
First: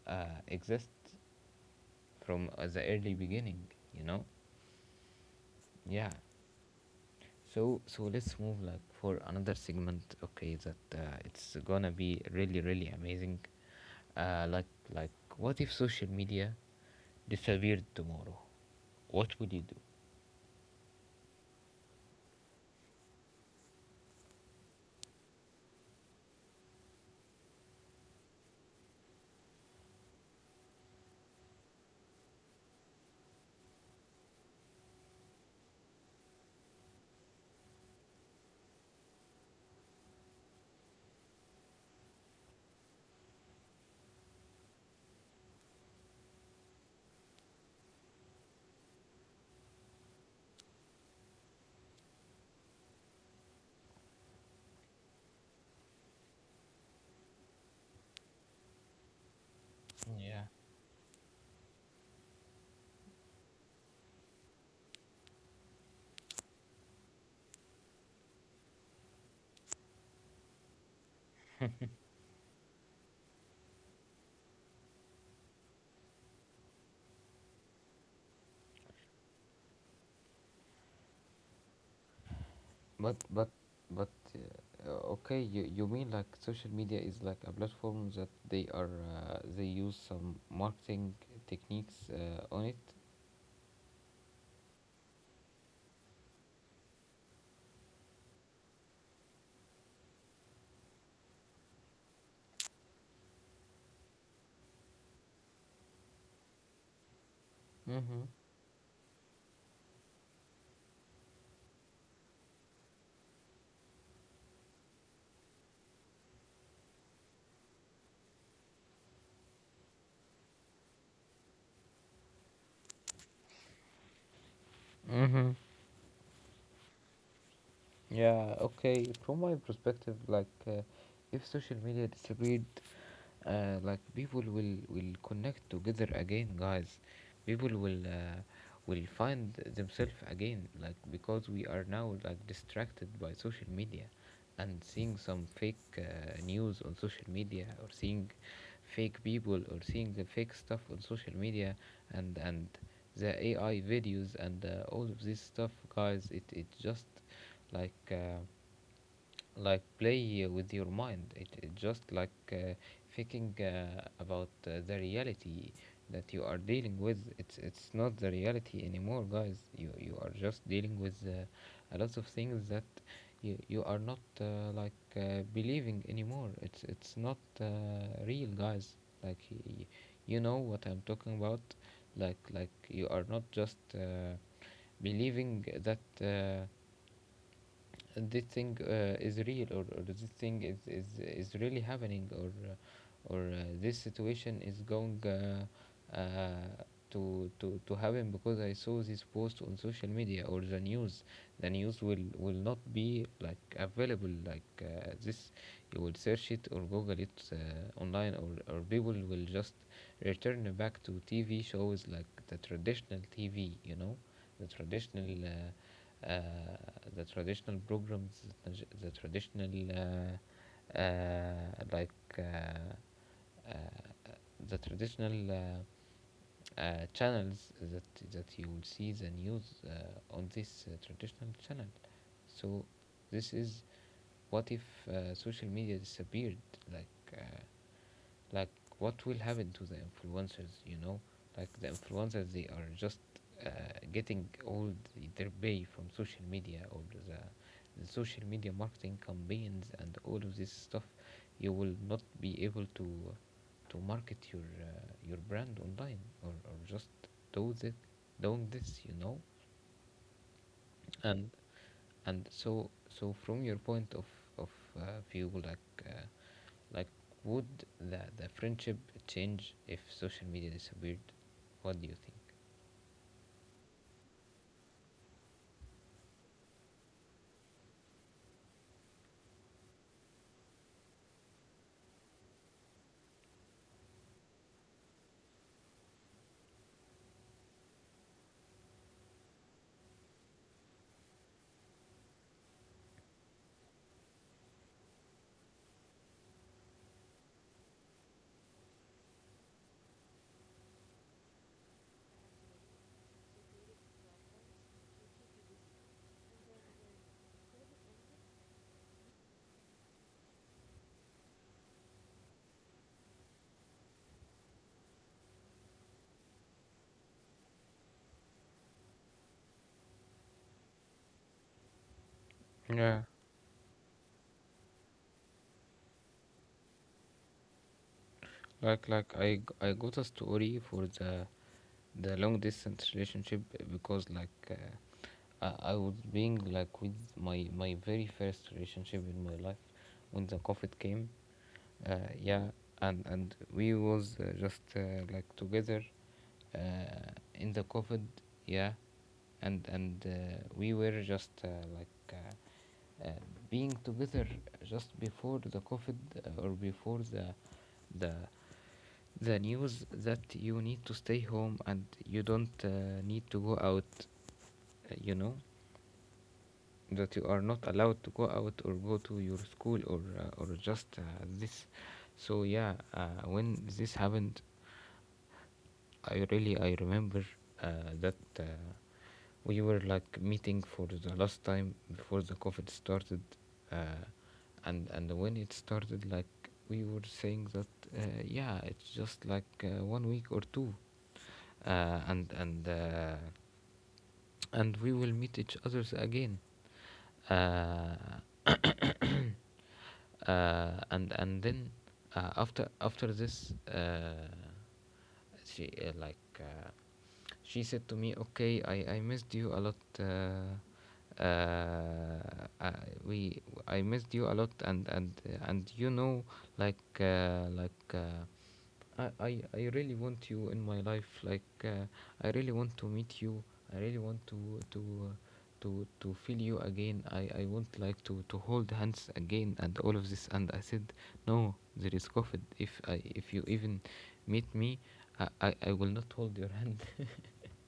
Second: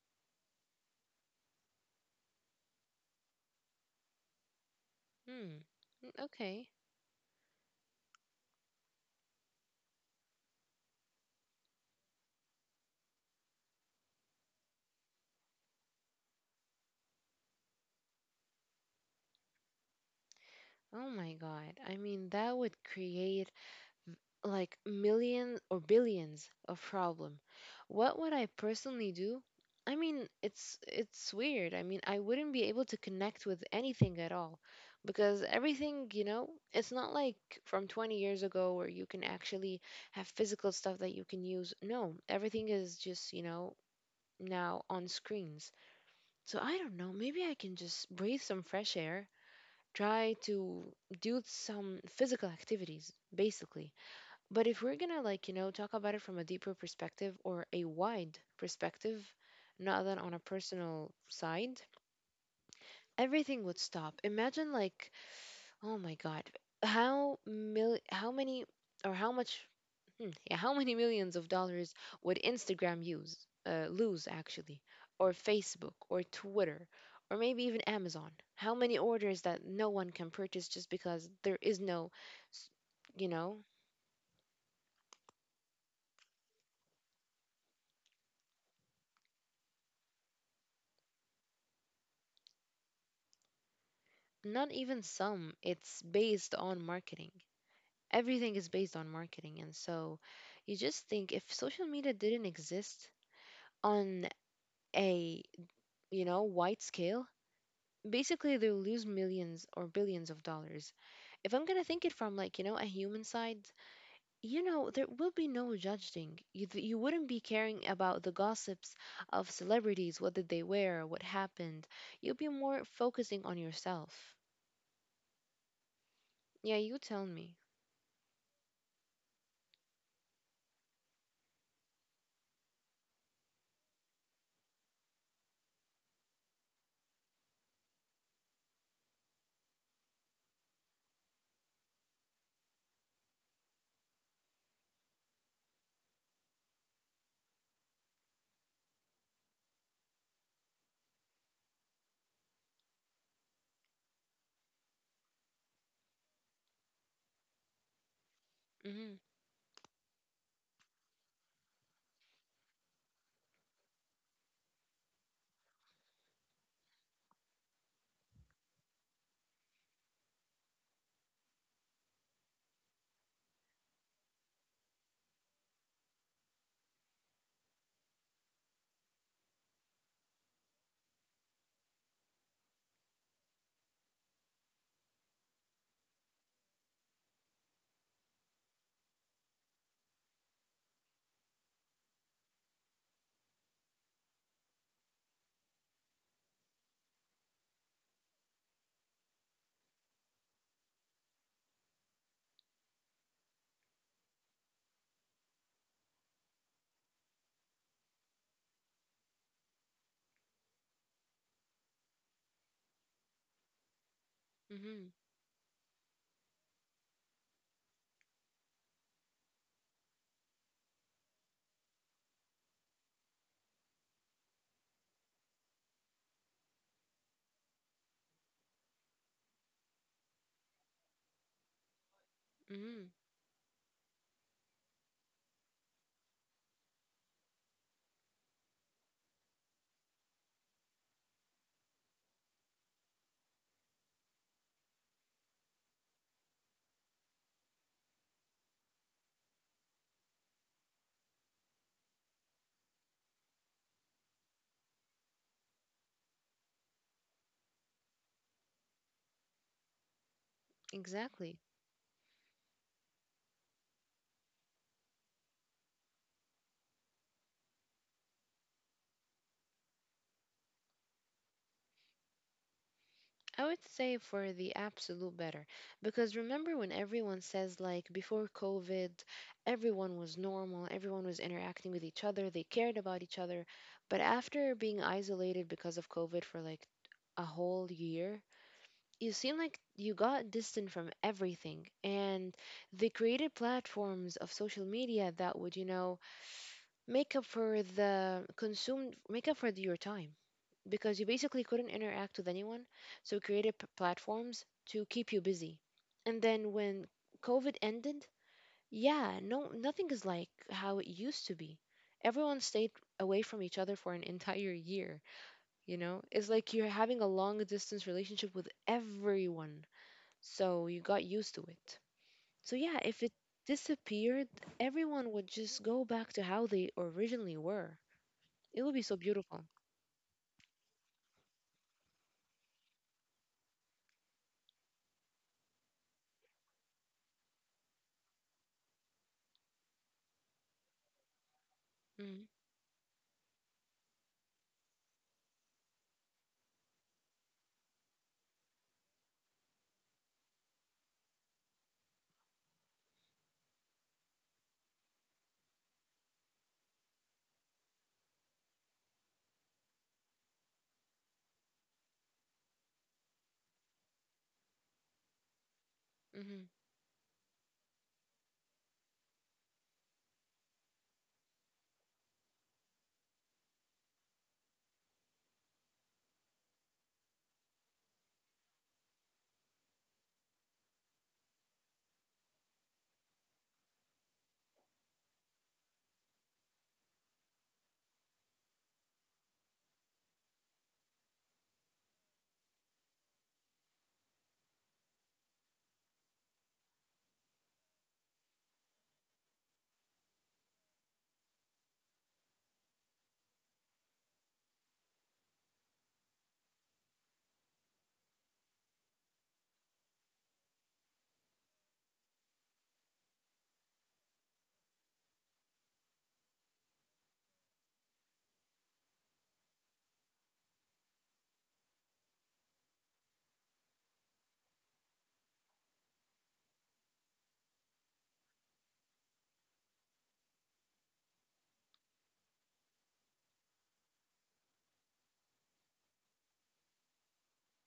A: exist, from, the early beginning, you know.
B: mm,
A: Yeah.
B: okay.
A: So so let's move, like, for another segment. Okay, that, it's gonna be really really amazing. Uh, like like, what if social media disappeared tomorrow? What would you do?
B: Oh my God. I mean, that would create like millions or billions of problem. What would I personally do? I mean, it's weird. I mean, I wouldn't be able to connect with anything at all, because everything, you know, it's not like from 20 years ago where you can actually have physical stuff that you can use. No, everything is just, you know, now on screens. So I don't know, maybe I can just breathe some fresh air, try to do some physical activities basically. But if we're gonna like, you know, talk about it from a deeper perspective or a wide perspective, not that on a
A: Yeah.
B: personal side, everything would stop. Imagine like, oh my God, how many or how much, hmm, yeah, how many millions of dollars would Instagram use, lose actually, or Facebook or Twitter, or maybe even Amazon? How many orders that no one can purchase just because there is no, s- you
A: But
B: know?
A: but okay, you mean, like, social media is like a platform that they are, they use some marketing techniques, on it.
B: Not even some, it's based on marketing. Everything is based on marketing, and so you just think, if social media didn't exist on a, you know, wide scale,
A: Mm-hmm.
B: basically they'll lose millions or billions of dollars. If I'm going to think it from like, you know, a human side, you know, there will be no judging you, you wouldn't be caring about the gossips of celebrities, what did they wear, what happened. You'll be more focusing on yourself.
A: Mm-hmm.
B: Yeah, you tell me.
A: Yeah, okay. From my perspective, like, if social media disappeared, like, people will connect together again, guys, people will, will find themselves again, like, because we are now, like, distracted by social media, and seeing some fake, news on social media, or seeing fake people, or seeing the fake stuff on social media, and the AI videos, and, all of this stuff, guys, it just, like,
B: Hmm.
A: like, play with your mind, it just, like, thinking, about, the reality that you are dealing with. It's not the reality anymore, guys, you are just dealing with, a lot of things that you are not, like, believing anymore. It's not, real, guys, like, you know what I'm talking about. Like, you are not just, believing that, this thing, is real, or this thing is, is really happening, or, this situation is going, uh, to happen, because I saw this post on social media, or the news. The news will not be, like, available, like, this, you will search it, or google it, online, or people will just return back to TV shows, like the traditional TV, you know, the
B: Hmm.
A: traditional, uh, the traditional programs, the traditional, like, uh, uh, the traditional, channels, that that you will see the news, on this, traditional channel. So
B: Mm,
A: this is what if, social media disappeared? Like uh, like what will happen to the influencers, like the influencers? They are just uh, getting all their pay from social media, or the, the social media marketing campaigns and all of this stuff. You will not be able to market your brand online, or just do the doing this. and
B: exactly.
A: and so so from your point of of uh, view like uh, like, would the friendship change if social media disappeared? What do you think?
B: I would say for the absolute better. Because remember when everyone says, like, before COVID, everyone was normal, everyone was interacting with each other, they cared about each other. But after being isolated because of COVID for like a whole year, you seem like you got distant from everything. And they created platforms of social media that would, you know, make up for the consumed, make up for your time because you basically couldn't interact with anyone. So we created platforms to keep you busy. And then when COVID ended, yeah, no, nothing is like how it used to be. Everyone stayed away from each other for an entire year. You know, it's like you're having a long distance relationship with everyone. So you got used to it. So yeah,
A: Yeah,
B: if it disappeared, everyone would just go back to how they originally were. It would be
A: like
B: so
A: like
B: beautiful.
A: I got a story for the long distance relationship, because I was being like with my very first relationship in my life when the COVID came.
B: Mm-hmm,
A: Yeah, and we was just like together in the COVID. Yeah, and we were just like. Uh, uh, being together just before the COVID, or before the the news that you need to stay home and you don't need to go out, uh, you know,
B: mm-hmm,
A: that you are not allowed to go out or go to your school, or or just this. So yeah, when this happened, I really I remember that we were like meeting for the last time before the COVID started. uh, and when it started, like, we were saying that yeah, it's just like 1 week or two, uh, and and uh, and we will meet each others again. Uh, and then after after this She, she said to me, okay, I missed you a lot, uh, I, we I missed you a lot, and you know, like uh, like uh, I, I really want you in my life, I really want to meet you, I really want to uh, to feel you again. I want like to hold hands again and all of this. And I said, no, there is COVID. If I, if you even meet me, I, I will not hold your hand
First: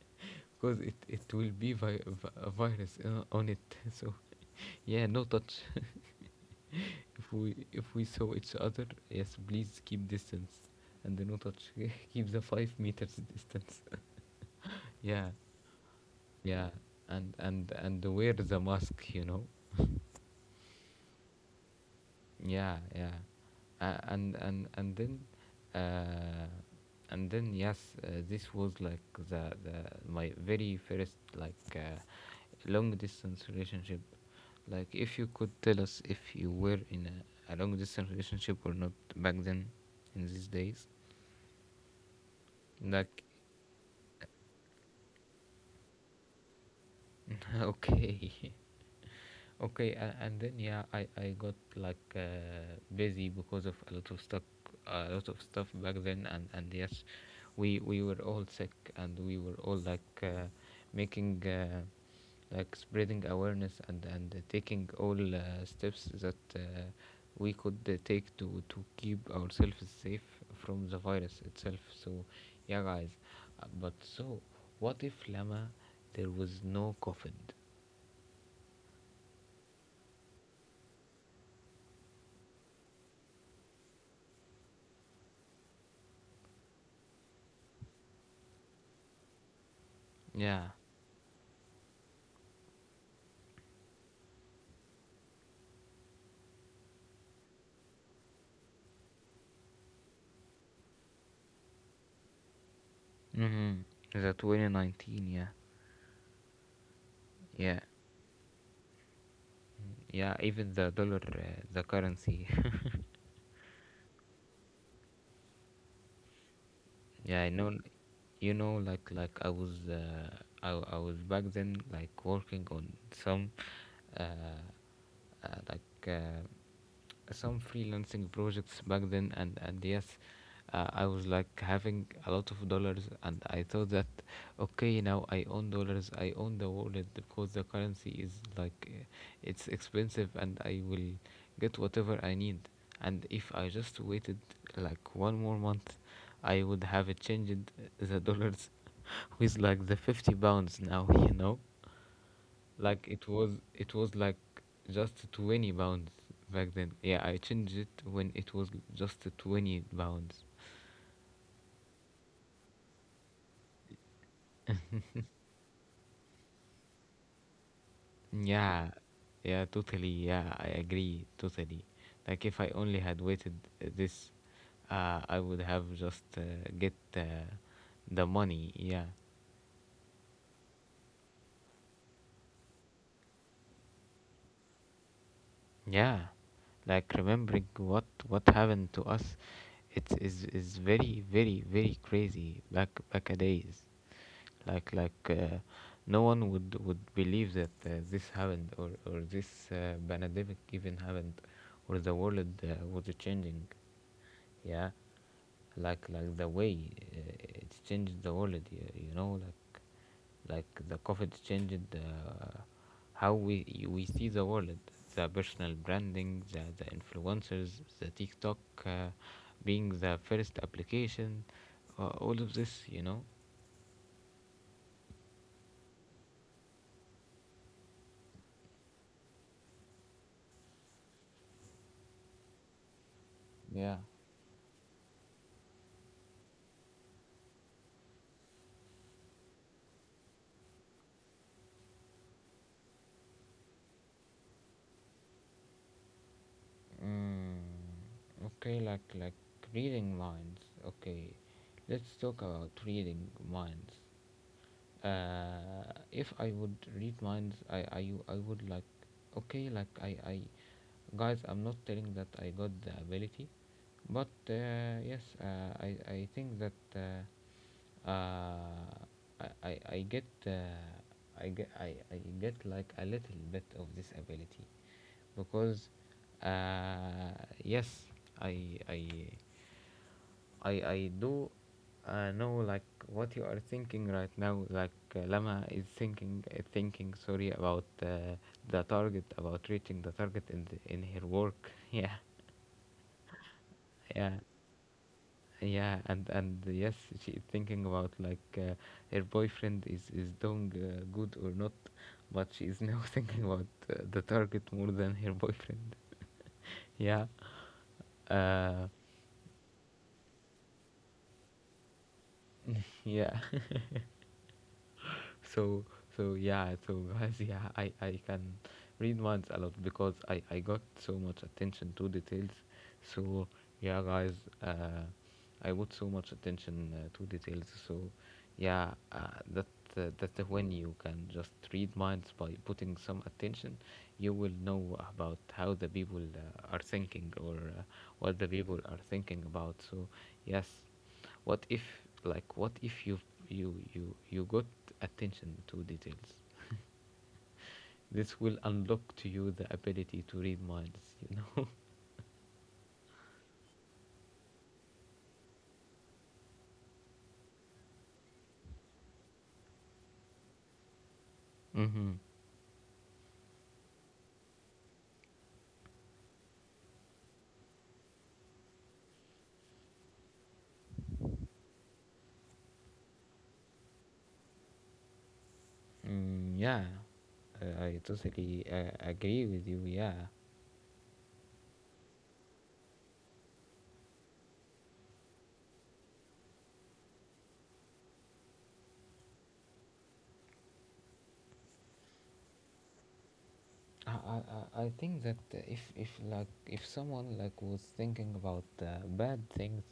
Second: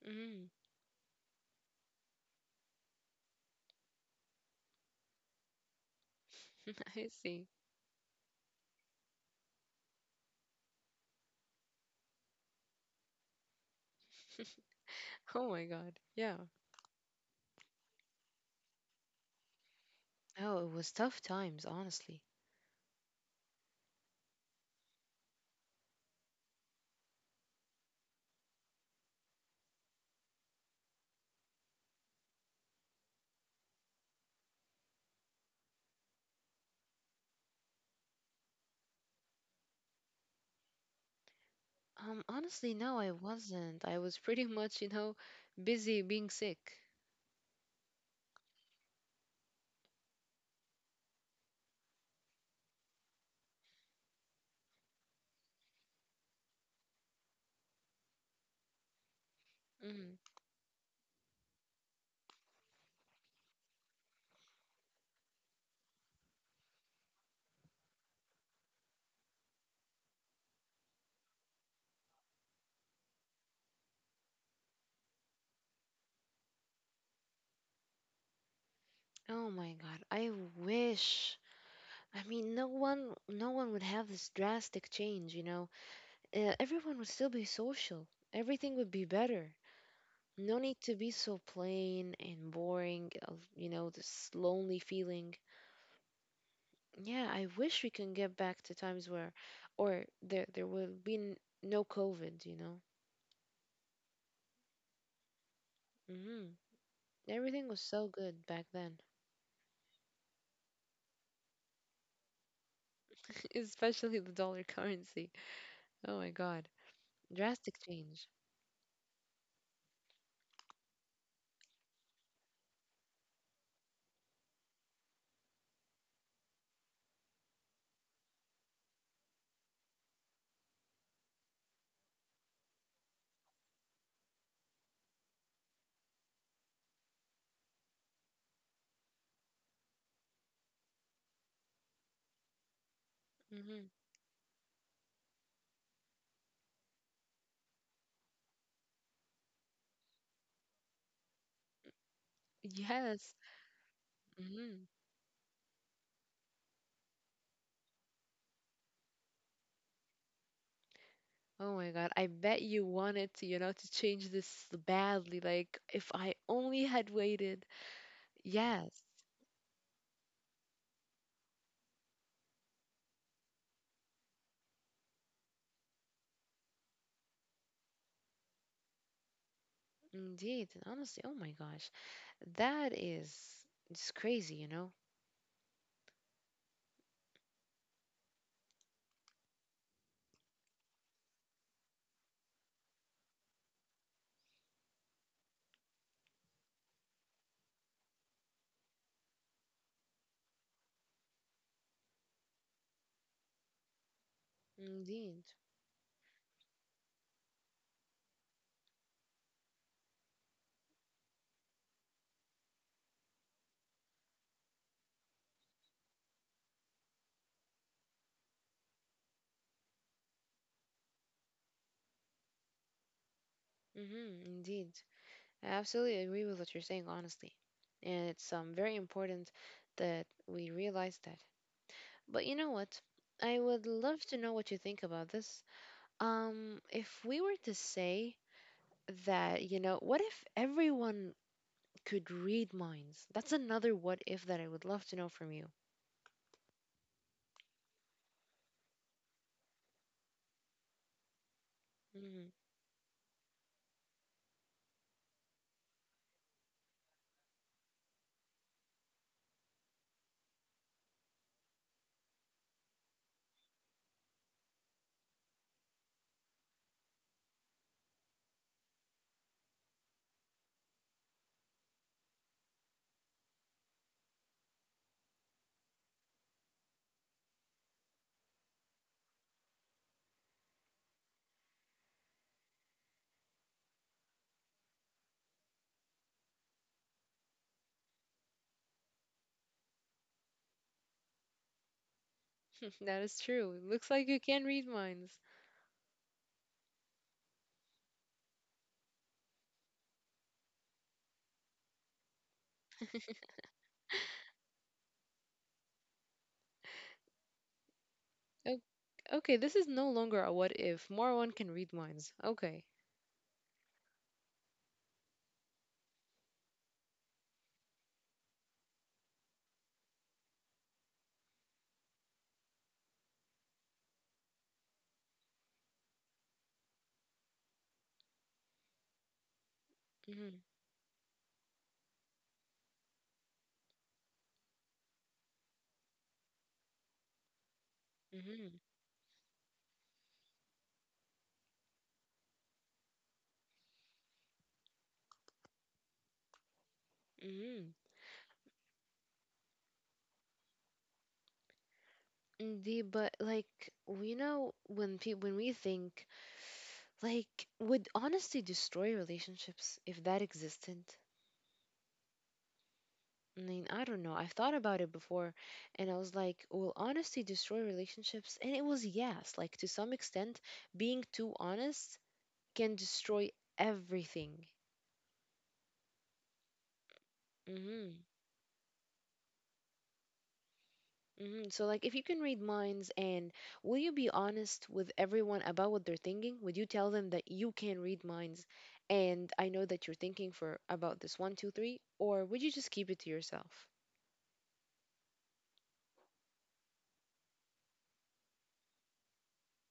B: mm-hmm.
A: because it will be a virus on it. So yeah, no touch.
B: I see.
A: If we saw each other, yes, please keep distance and do not touch. Keep the 5 meters distance. Yeah,
B: Oh my God. Yeah.
A: yeah, and wear the mask. You know.
B: Oh, it was tough times, honestly.
A: Yeah, yeah, uh, and and and then, uh, and then yes, this was like the my very first like long distance relationship. Like, if you could tell us if you were in a long distance relationship or not back then, in these days.
B: Honestly, no, I
A: Like,
B: wasn't. I was pretty much, you know, busy being sick.
A: okay, okay, and then yeah, I got like busy because of a lot of stuff, a lot of stuff back then, and yes, we were all sick, and we were all
B: Mm.
A: like making like spreading awareness and taking all steps that we could take to keep ourselves safe from the virus itself. So yeah, guys, but so what if, Lama, there was no coffin?
B: Oh my God, I wish. I mean, no one, no one would have this drastic change, you know. Everyone would still be social. Everything would be better. No
A: Yeah.
B: need to be so plain and boring, of, you know, this lonely feeling. Yeah, I wish we can get back to times where, or there will be no COVID, you know.
A: Mm-hmm. The 2019, yeah.
B: Hmm. Everything
A: Yeah.
B: was so good back then.
A: Yeah, even the dollar, the currency.
B: Especially the dollar currency. Oh my God,
A: Yeah,
B: drastic
A: no,
B: change.
A: you know, like I was back then like working on some uh, uh like uh, some freelancing projects back then, and yes, I was like having a lot of dollars, and I thought that, okay, now I own dollars, I own the wallet, because the currency is like uh, it's expensive, and I will get whatever I need. And if I
B: Hmm.
A: just waited like 1 more month, I would have changed the dollars with like the 50 pounds now. You know? Like,
B: Yes.
A: it was like
B: Hmm.
A: just 20 pounds back then. Yeah, I changed it when it was just 20 pounds.
B: Oh my God, I bet you wanted to, you know, to change this badly. Like, if I only had waited. Yes,
A: Yeah. Yeah, totally. Yeah, I agree totally. Like, if I only had waited this I would have just get the money. Yeah.
B: indeed. Honestly, oh my gosh, that is, it's crazy, you know.
A: Yeah, like remembering what happened to us, it's is very very very crazy back back a days. Like no one would believe that this happened, or this pandemic even happened, or the world was changing. Yeah,
B: Indeed.
A: like the way it changed the world. You know, like, the covid changed how we see the world: the personal branding, the influencers, the tiktok, uh, being the first application, all of this, you know.
B: Mm-hmm, indeed. I absolutely agree with what you're saying, honestly. And it's very important that we realize that. But you know what? I would
A: Yeah.
B: love to know what you think about this. If we were to say that, you know, what if everyone could read minds? That's another what if that I would love to know from you.
A: Mm, okay, like reading minds. Okay, let's talk
B: Mhm.
A: about reading minds. If I would read minds, I would like, okay, like I guys, I'm not telling that I got the ability, but yes, I think that I get I get I get like a little bit of this ability, because uh, yes, I I. I do know like what you are thinking right now. Like, Lama is thinking, sorry, about the target about reaching the target in in her work. Yeah,
B: That is true. It looks like
A: yeah,
B: you can read minds.
A: yeah. And yes, she is thinking about, like, her boyfriend, is doing good or not, but she is now thinking about the target more than her boyfriend. Yeah.
B: O-
A: Uh,
B: Okay, this is no longer a what if. More one can read minds. Okay.
A: yeah. so so guys, yeah, I can read minds a lot, because I got so much attention to details. So yeah, guys, uh I put so much attention to details. So yeah, that that
B: Mm-hmm.
A: when you can just read minds by putting some attention, you will know about how the people are thinking, or what the
B: Mm-hmm.
A: people are thinking about. So yes, what if, what if you you got attention to details?
B: Mm-hmm.
A: This will unlock to you the ability to read minds, you know.
B: Indeed, but like we know when people when we think, like, would honesty destroy relationships if that existed?
A: Mm-hmm.
B: I mean, I don't know. I've thought about it before and I was like, will honesty destroy relationships? And it was yes, like to some extent, being too honest can destroy everything.
A: Mm, yeah, I
B: Hmm.
A: totally agree with you. Yeah,
B: Mhm. So, like, if you can read minds, and will you be honest with everyone about what they're thinking? Would you tell them that you can read minds and I know that you're thinking for about this one, two, three? Or would you just keep it to yourself?
A: I, I, I think that if someone was thinking about bad things,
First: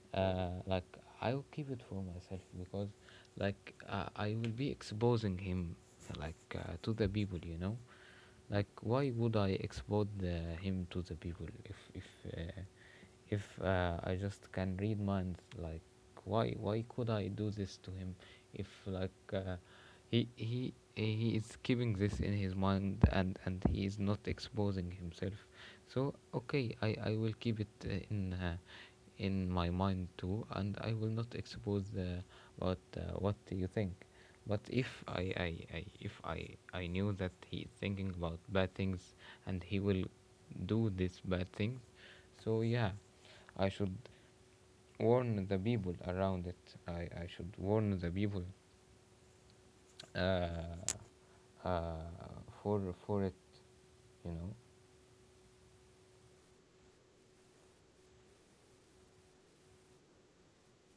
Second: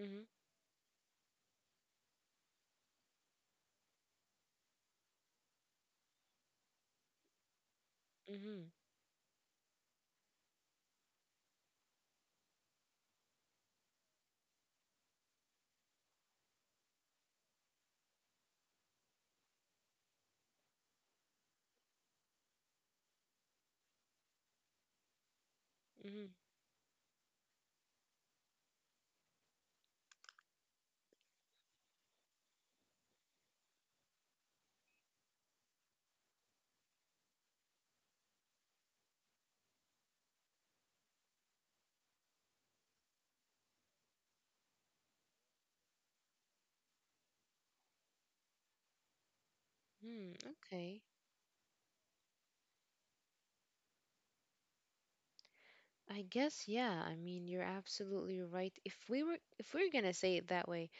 B: Mm-hmm.
A: uh, like I'll keep it for myself, because I will be exposing him, to the people, you know.
B: Mm-hmm.
A: Like, why would I expose him to the people if uh, I just can read minds? Like, why could I do this to him if he is keeping this in his mind, and he is not exposing himself. So
B: Mm-hmm.
A: okay, I will keep it in my mind too, and I will not expose what do you think. But if I, I if I knew that he is thinking about bad things, and he will do these bad things, so yeah, I should warn the people around it. I should warn the people,
B: Hmm.
A: uh,
B: Okay.
A: uh, for it, you know.
B: I guess, yeah. I mean, you're absolutely right. If we were, if we're gonna say it that way,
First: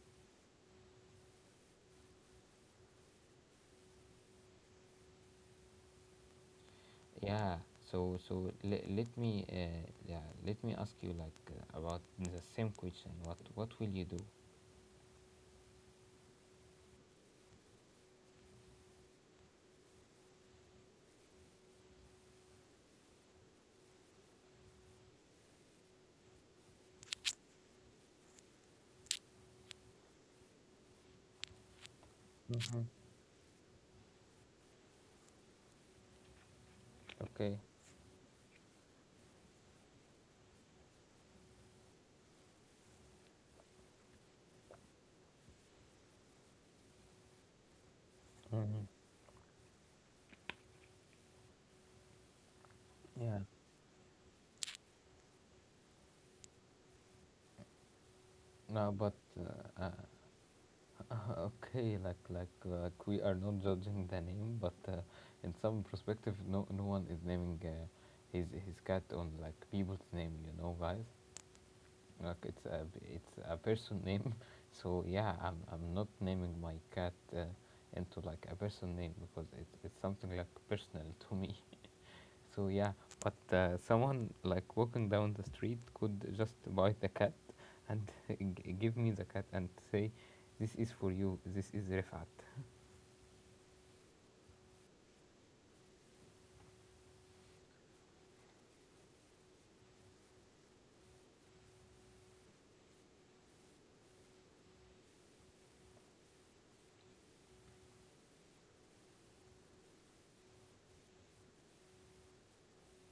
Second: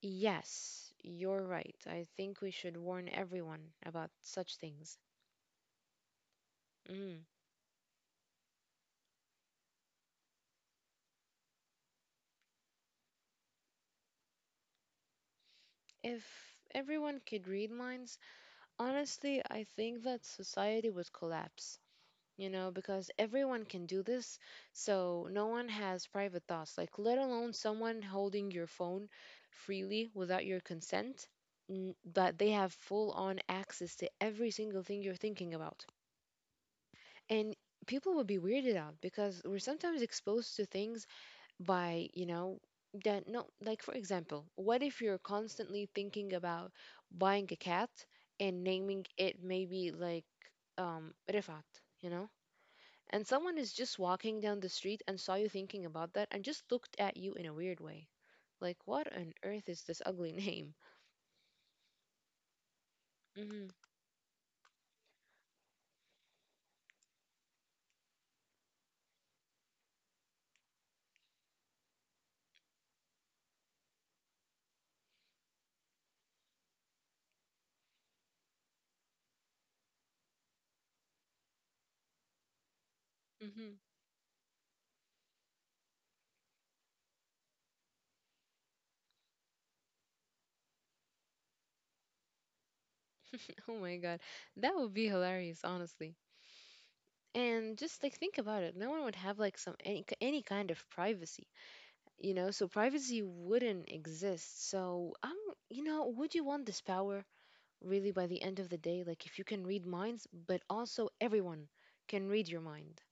B: yes, you're right. I think we should warn everyone about such things. Mm.
A: Yeah, so so let me yeah, let me ask you, like, about the same question. What will you do?
B: If everyone could read minds, honestly, I think that society would collapse, you know, because everyone can do this, so no one has private thoughts, like let alone someone holding your phone freely without your consent, but they have full on access to every single thing you're thinking about. And
A: Okay.
B: people would be weirded out because we're sometimes exposed to things by, you know, that no, like for example, what if you're constantly thinking about buying a cat and
A: Mhm.
B: naming it maybe like Rifat, you know, and
A: Yeah.
B: someone is just walking down the street and saw you thinking about that and just looked at you in a weird way, like
A: No,
B: what
A: but
B: on earth is this ugly name.
A: okay, like we are not
B: Hmm.
A: judging the name, but in some perspective, no, one is naming his cat on, like, people's name, you know, guys. Like it's a it's a person name. So yeah, I'm not naming my cat into, like, a person name, because it's something like personal to me. So yeah, but
B: Hmm.
A: someone, like walking down the street, could just buy the cat and give me the cat and say, "This is for you. This is Rifat."
B: Oh my God, that would be hilarious, honestly. And just like think about it, no one would have like some, any kind of privacy, you know, so privacy wouldn't exist. So I'm, you know, would you want this power really by the end of the day? Like, if you can read minds but also everyone can read your mind,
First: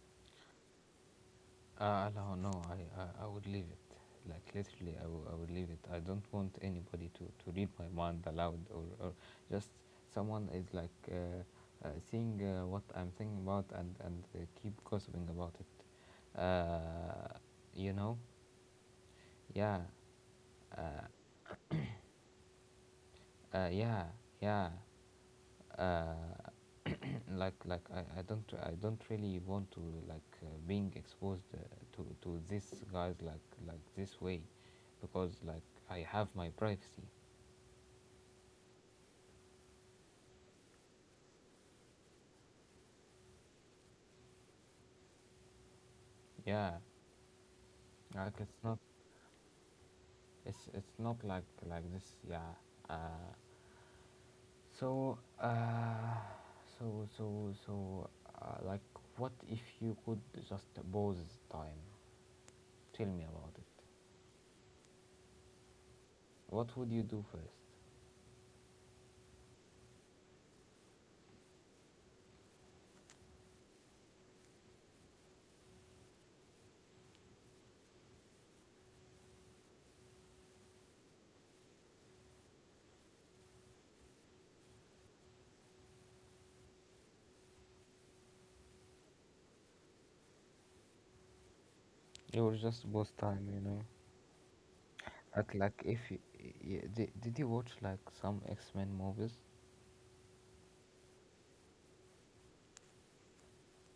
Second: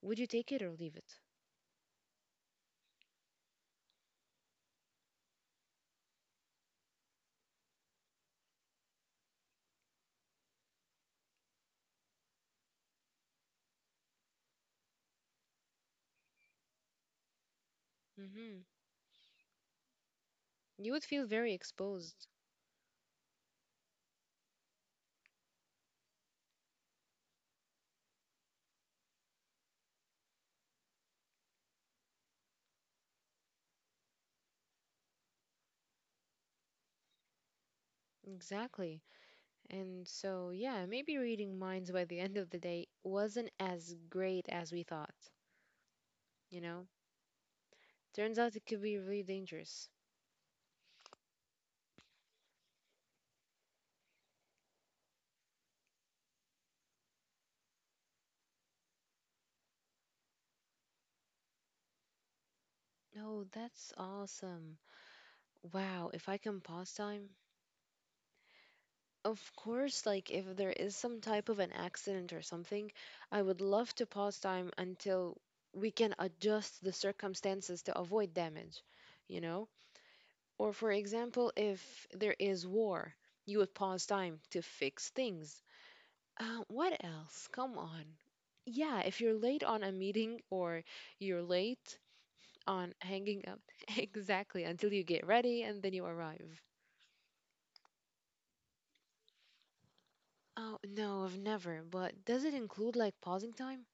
B: would you take it or leave it?
A: No, no, I would leave it. Like, literally, I would leave it. I don't want anybody to read my mind aloud, or just someone is like, seeing what I'm thinking about, and keep gossiping about it. You know?
B: Hmm.
A: Yeah,
B: You would feel very exposed.
A: uh, yeah, yeah. Uh, like, I don't really want to, being exposed to these guys, like this way, because, like, I have my privacy.
B: Exactly. And so yeah, maybe reading minds by the end of the day wasn't as great as we thought, you
A: Yeah,
B: know,
A: like,
B: turns
A: it's
B: out it
A: not,
B: could be really dangerous.
A: it's not like, like this. Yeah. Uh, so uh, so so so like, what if you could just pause time? Tell me
B: Oh,
A: about it.
B: that's awesome. Wow, if I can
A: What would
B: pause
A: you do
B: time.
A: first?
B: Of course, like if there is some type of an accident or something, I would love to pause time until we can adjust the circumstances to avoid damage, you know? Or for example, if there is war, you would pause time to fix things. What else? Come on. Yeah, if you're late on a meeting or you're late
A: You was just
B: on
A: pause
B: hanging
A: time, you
B: out,
A: know.
B: exactly, until you get
A: But
B: ready
A: like,
B: and then
A: if
B: you
A: y-
B: arrive.
A: y- did you watch like some X Men movies?
B: Oh, no, I've never, but does it include like pausing time?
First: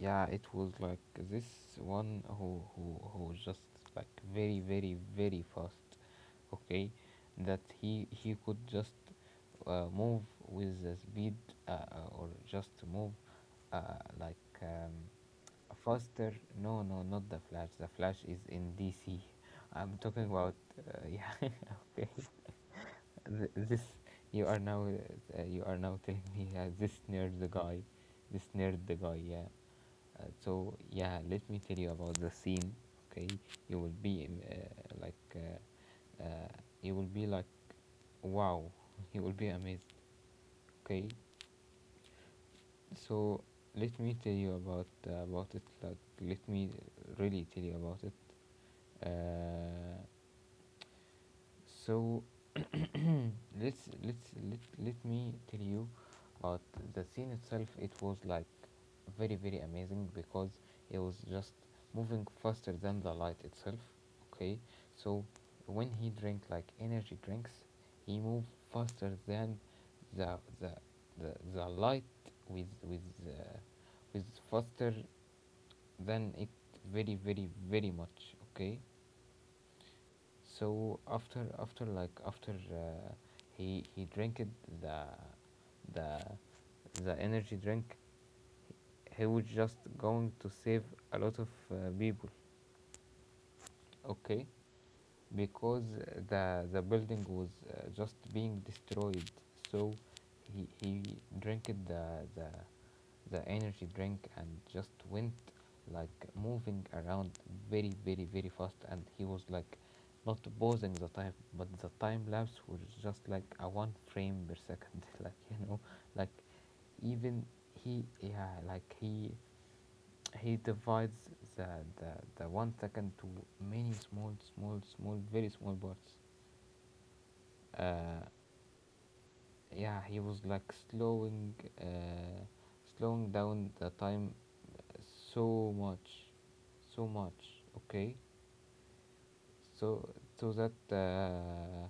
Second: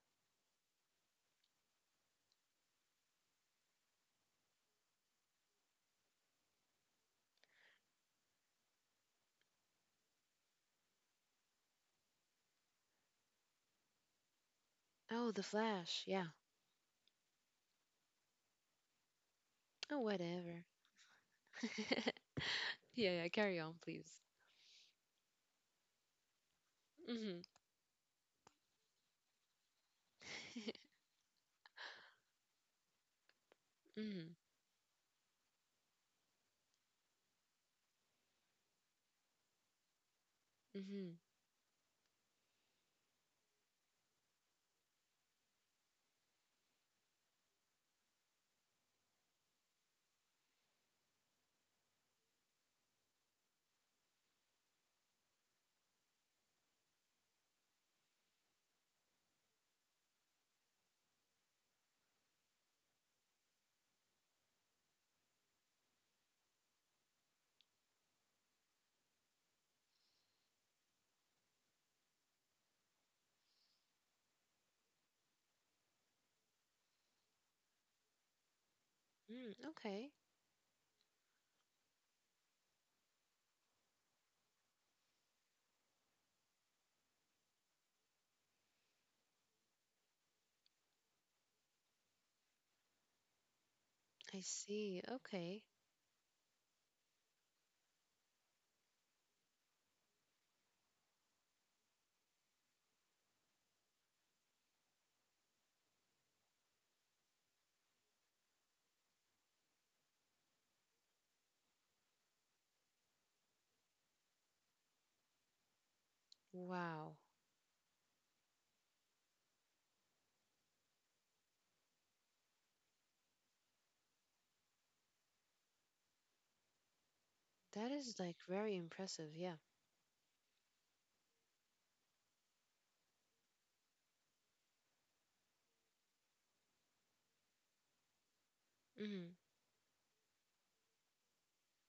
A: Yeah, it was like this one who who was just like very very very fast. Okay, that he could just move with the speed, or just move uh, like um,
B: Oh, the Flash. Yeah.
A: faster. No, no, not the Flash. The Flash is in DC. I'm
B: Oh,
A: talking about
B: whatever.
A: yeah. Okay.
B: Yeah, yeah.
A: Th-
B: Carry on,
A: this
B: please.
A: you are now you are now telling me this nerd
B: Mhm.
A: the guy, this nerd the guy. Yeah. So yeah, let me tell you about the scene. Okay, you will be
B: Mhm.
A: you will be like wow, you will be amazed. Okay,
B: Mhm.
A: so let me tell you about it. Like let me really tell you about it. Uh, so let's let me tell you about the scene itself. It was like very very amazing because it was just moving faster than the light itself. Okay, so when he drank like energy drinks, he moved faster than the the the light, with uh, with faster than it, very very very much. Okay,
B: Mm, okay.
A: so after he drank it, the the the energy drink, he was just going to save a lot of people.
B: I
A: Okay,
B: see. Okay.
A: because the building was just being destroyed. So he drank it, the energy drink, and just went like moving around very very very fast, and he was like not pausing the time, but the time lapse was just like a one frame per second. Like,
B: Wow.
A: even he, yeah, like he divides the the, the 1 second to many small small small very small parts.
B: That is
A: uh
B: like very impressive. Yeah.
A: yeah he was like slowing, uh slowing down the time so much, so much. Okay,
B: Mhm.
A: so so that uh,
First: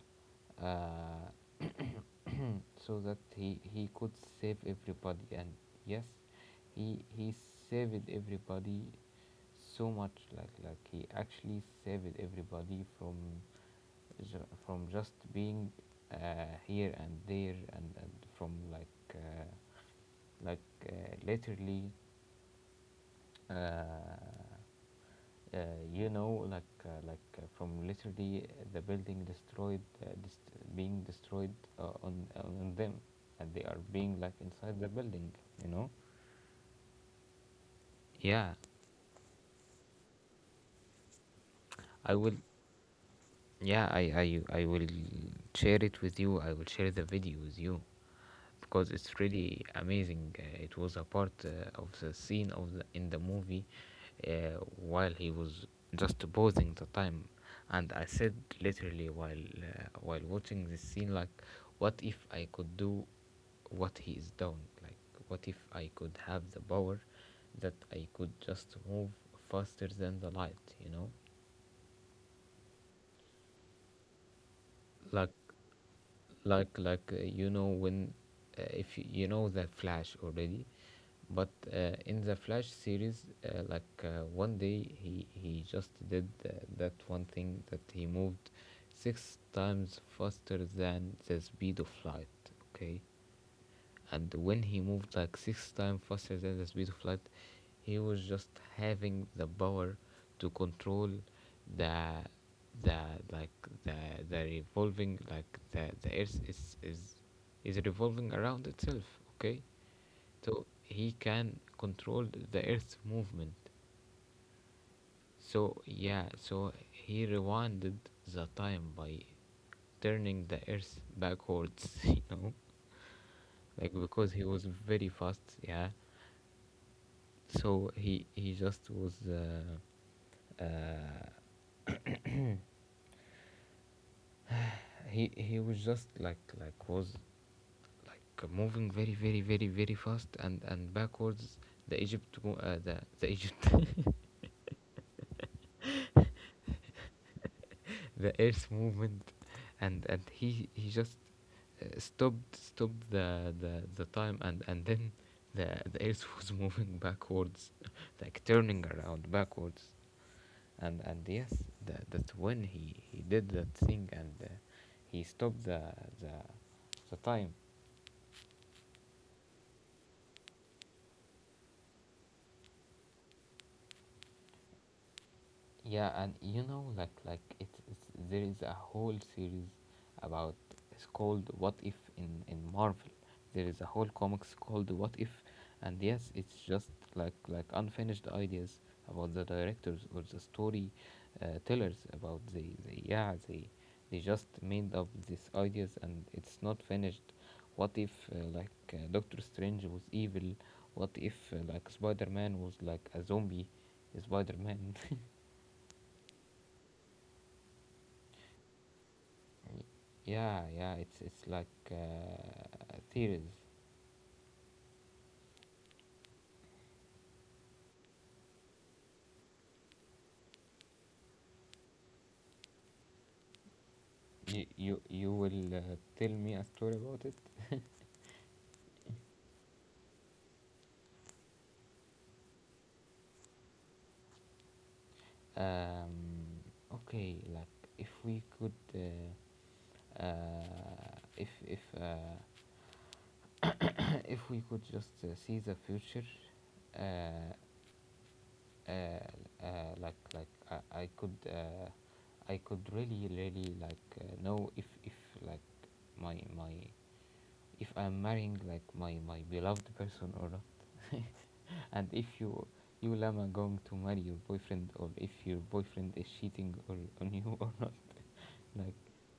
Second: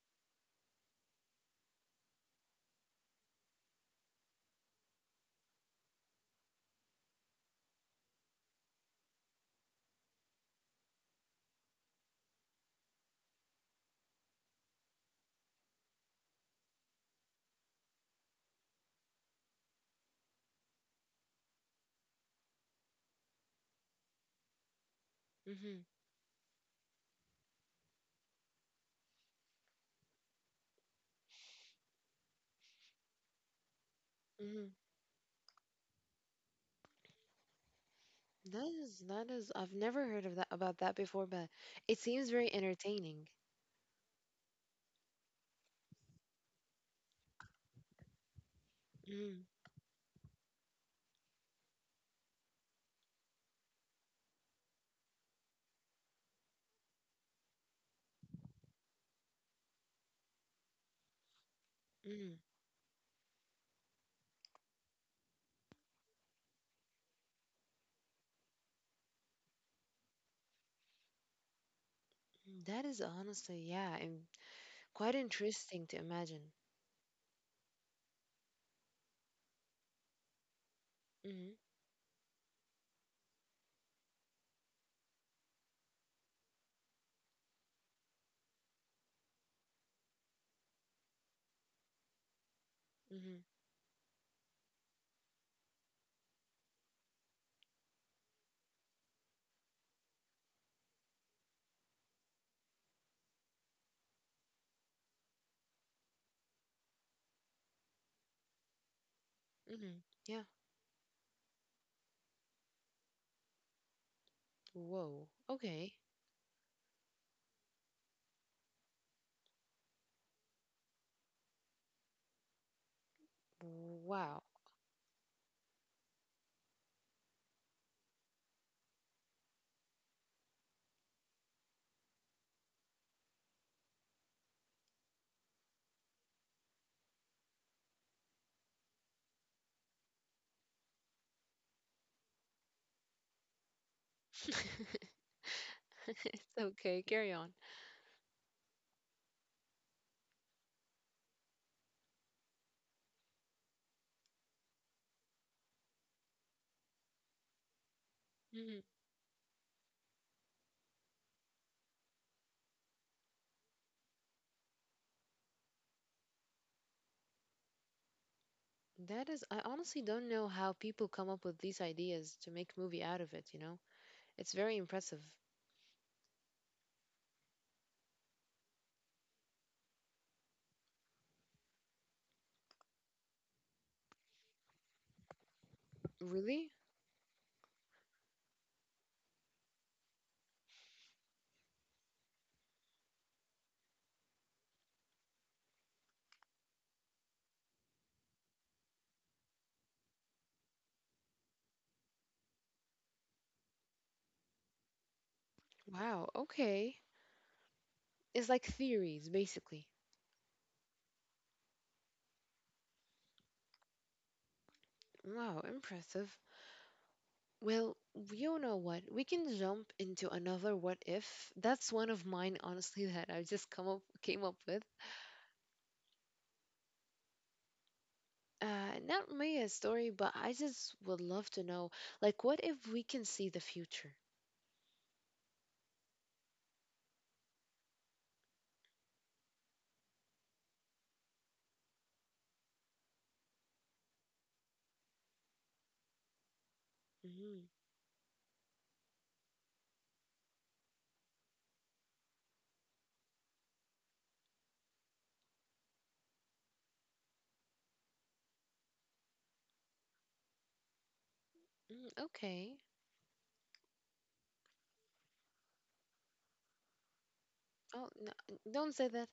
A: uh, so that he could save everybody, and yes, he saved everybody so much. Like he actually saved everybody from from just being here and there, and from like like literally. Uh, Uh,
B: Mhm.
A: you know, like from literally the building destroyed, being destroyed on them, and they are being like
B: Mhm.
A: inside the building. You know. Yeah,
B: That is, that is, I've never heard of that about that before, but it
A: I
B: seems
A: will.
B: very entertaining.
A: Yeah, I will share it with you. I will share the video with you because it's
B: Mhm.
A: really amazing. It was a part of the scene of in the movie, while he was just pausing the time, and I said literally while watching this scene, like, what if
B: Mhm.
A: I could do what he is doing? Like, what if I could have the power that I could just move faster than the light? You know,
B: That is honestly, yeah, and quite
A: like
B: interesting to imagine.
A: you know when, if you, you know the flash already, but
B: Mhm.
A: in the flash series, one day he just did that one thing that he moved 6 times faster than the speed of light. Okay.
B: Mhm.
A: And when he moved like 6 times faster than the speed of light, he was just having the power to control the the like the the revolving, like the earth is is revolving around itself. Okay.
B: Mhm. Yeah.
A: So he can control the earth's movement.
B: Whoa.
A: So
B: Okay.
A: yeah, so he rewinded the time by turning the earth backwards. You know, like because
B: Wow.
A: he was very fast, yeah. So he just was uh, he was just like was like moving very very very very fast and backwards, the egypt,
B: It's okay, carry on.
A: the earth movement. And he just stopped the time, and then the the earth was moving backwards, like
B: Mhm.
A: turning around backwards. And yes, that when he did that thing, and he stopped the the time.
B: That is, I honestly don't know how people come up with these ideas to make movie out of it, you know? It's very impressive.
A: Yeah, and you know, like it's there is a whole series about, it's called What If in in Marvel. There is a whole comics called What If, and yes, it's
B: Really?
A: just like unfinished ideas about the directors or the story tellers, about the they just made up these ideas and it's not finished. What if Doctor Strange was evil? What if Spider Man was like a zombie? Spider Man.
B: Wow, okay. It's like theories, basically.
A: Yeah, yeah, it's like theories.
B: Wow, impressive. Well, you know what? We can jump into another what if. That's one of mine, honestly, that I just come up came up
A: You
B: with.
A: you will tell me a story about it.
B: Not me a story, but I just would love to know, like, what if we can see the future?
A: Um okay like if we could, if if we could just see the future, uh, I could, I could really really like know if like my if I'm marrying like my beloved person or not. And
B: Mm,
A: if you,
B: okay.
A: you, Llama, going to marry your boyfriend, or if your boyfriend is cheating or on you or not,
B: Oh, no,
A: like
B: don't say that.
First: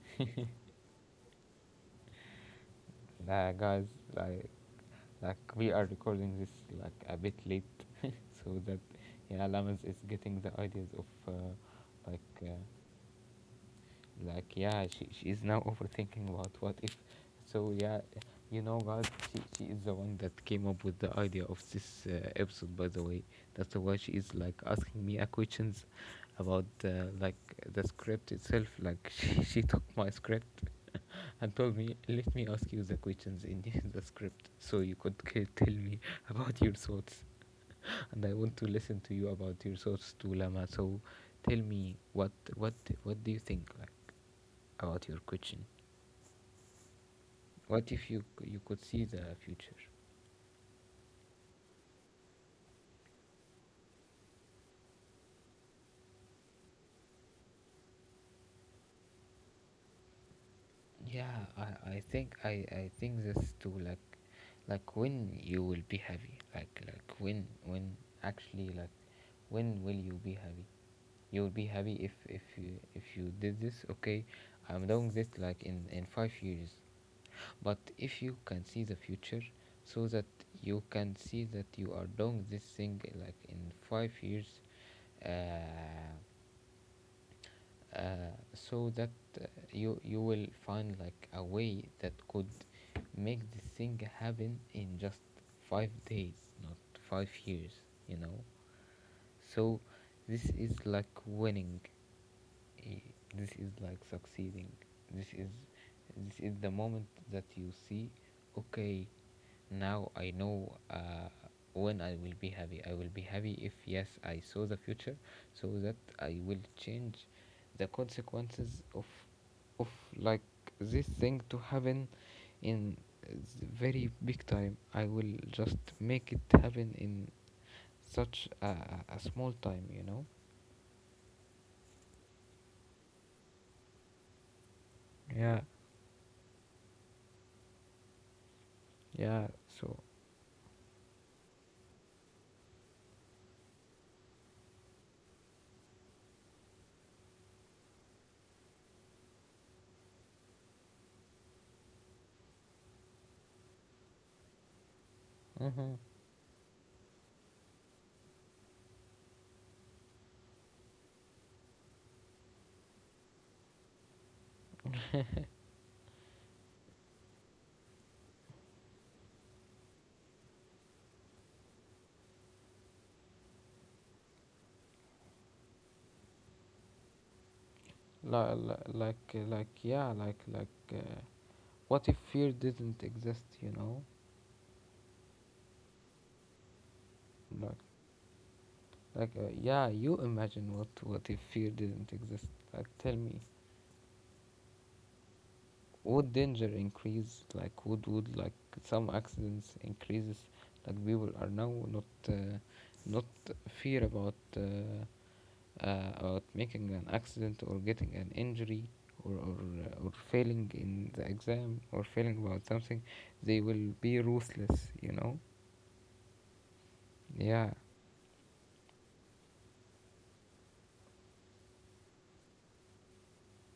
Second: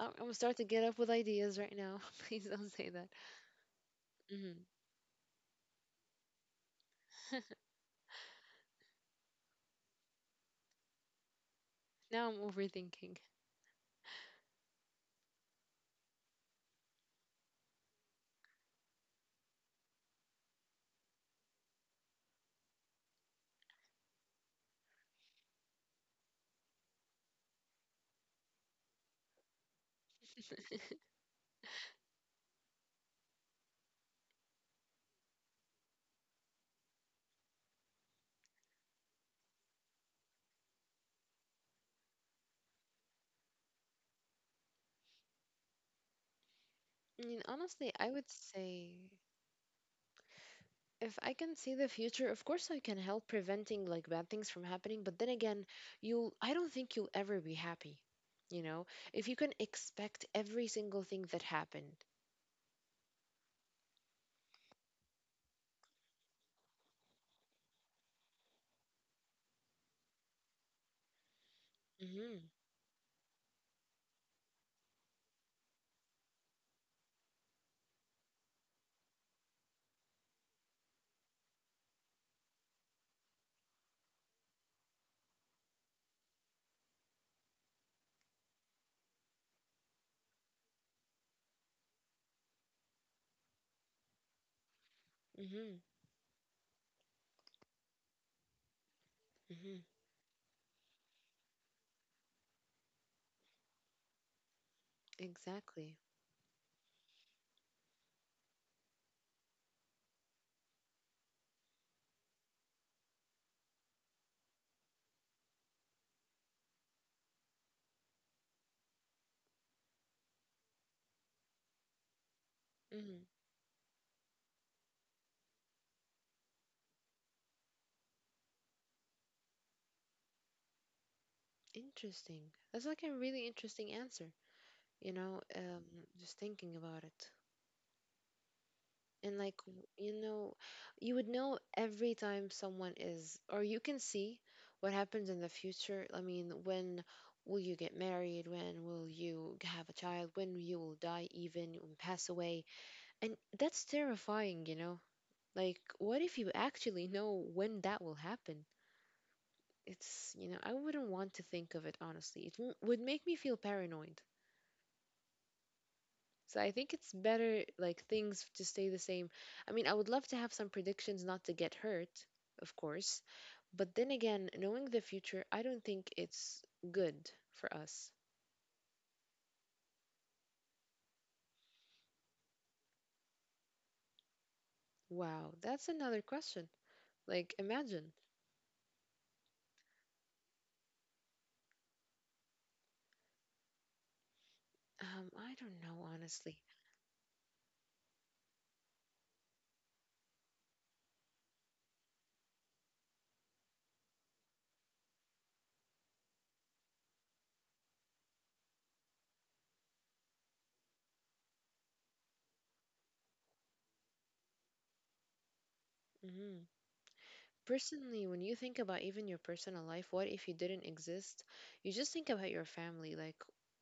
B: I'm gonna start to get up with ideas right now. Please don't say that.
A: nah, guys, like
B: Hmm.
A: like we are recording this like a bit late. So that, yeah, Lamas is getting the ideas of
B: Now
A: like
B: I'm
A: uh,
B: overthinking.
A: like, yeah, she is now overthinking about what if. So, yeah, you know, God, she is the one that came up with the idea of this episode, by the way. That's why she is like asking me questions about, like the script itself. Like, she took my script and told me, let me ask you the questions in the script so you could tell me about your thoughts. And I want to listen to you about your thoughts too, Lama. So, tell me what what do you think like about your question?
B: I mean,
A: What
B: honestly,
A: if
B: I
A: you,
B: would
A: you could
B: say,
A: see the future?
B: if I can see the future, of course I can help preventing like bad things from happening. But then again, you, I don't think you'll ever be happy. You know, if you can expect every single thing that
A: Yeah,
B: happened.
A: I, I think this too. Like when you will be happy. Like when, actually, like when will you be happy? You will be happy if
B: Mm-hmm.
A: if you did this. Okay, I'm doing this like in 5 years. But if you can see the future, so that you can see that you are doing this thing like in 5 years, uh, so that, uh, you you will find like a way that could make this thing happen in just
B: Mm-hmm.
A: 5 days, not 5 years. You know,
B: Mm-hmm.
A: so this is like winning, this is like succeeding, this is
B: Exactly.
A: this is the moment that you see. Okay, now I know, when I will be happy. I will be happy if, yes, I saw the future, so that I will change the consequences of of like this thing to happen in,
B: Mm-hmm.
A: uh, very big time. I will just make it happen in such a small time, you know.
B: Interesting. That's like a really interesting answer. You know,
A: Yeah
B: just thinking about it, and like
A: yeah so
B: you know, you would know every time someone is, or you can see what happens in the future. I mean, when will you get married, when will you have a child, when you will die even and pass away, and that's terrifying, you know. Like,
A: Uh-huh.
B: what if you actually know when that will happen? It's, you know, I wouldn't want to think of it honestly. It would make me feel paranoid. So I think it's better like things to stay the same. I mean, I would love to have some predictions not to get hurt, of course, but then again, knowing the future, I don't think it's good for us.
A: Li- li- like yeah like What if fear didn't exist, you know?
B: Wow, that's another question. Like
A: like
B: imagine.
A: yeah, you imagine, what if fear didn't exist? Like, tell me,
B: I don't know
A: would
B: honestly.
A: danger increase? Like would like some accidents increases? Like people are now not uh, not fear about, about making an accident or getting an injury, or failing in the exam, or failing about something. They will be ruthless, you know.
B: Mm-hmm.
A: Yeah,
B: Personally, when you think about even your personal life, what if you didn't exist? You just think about your family. Like,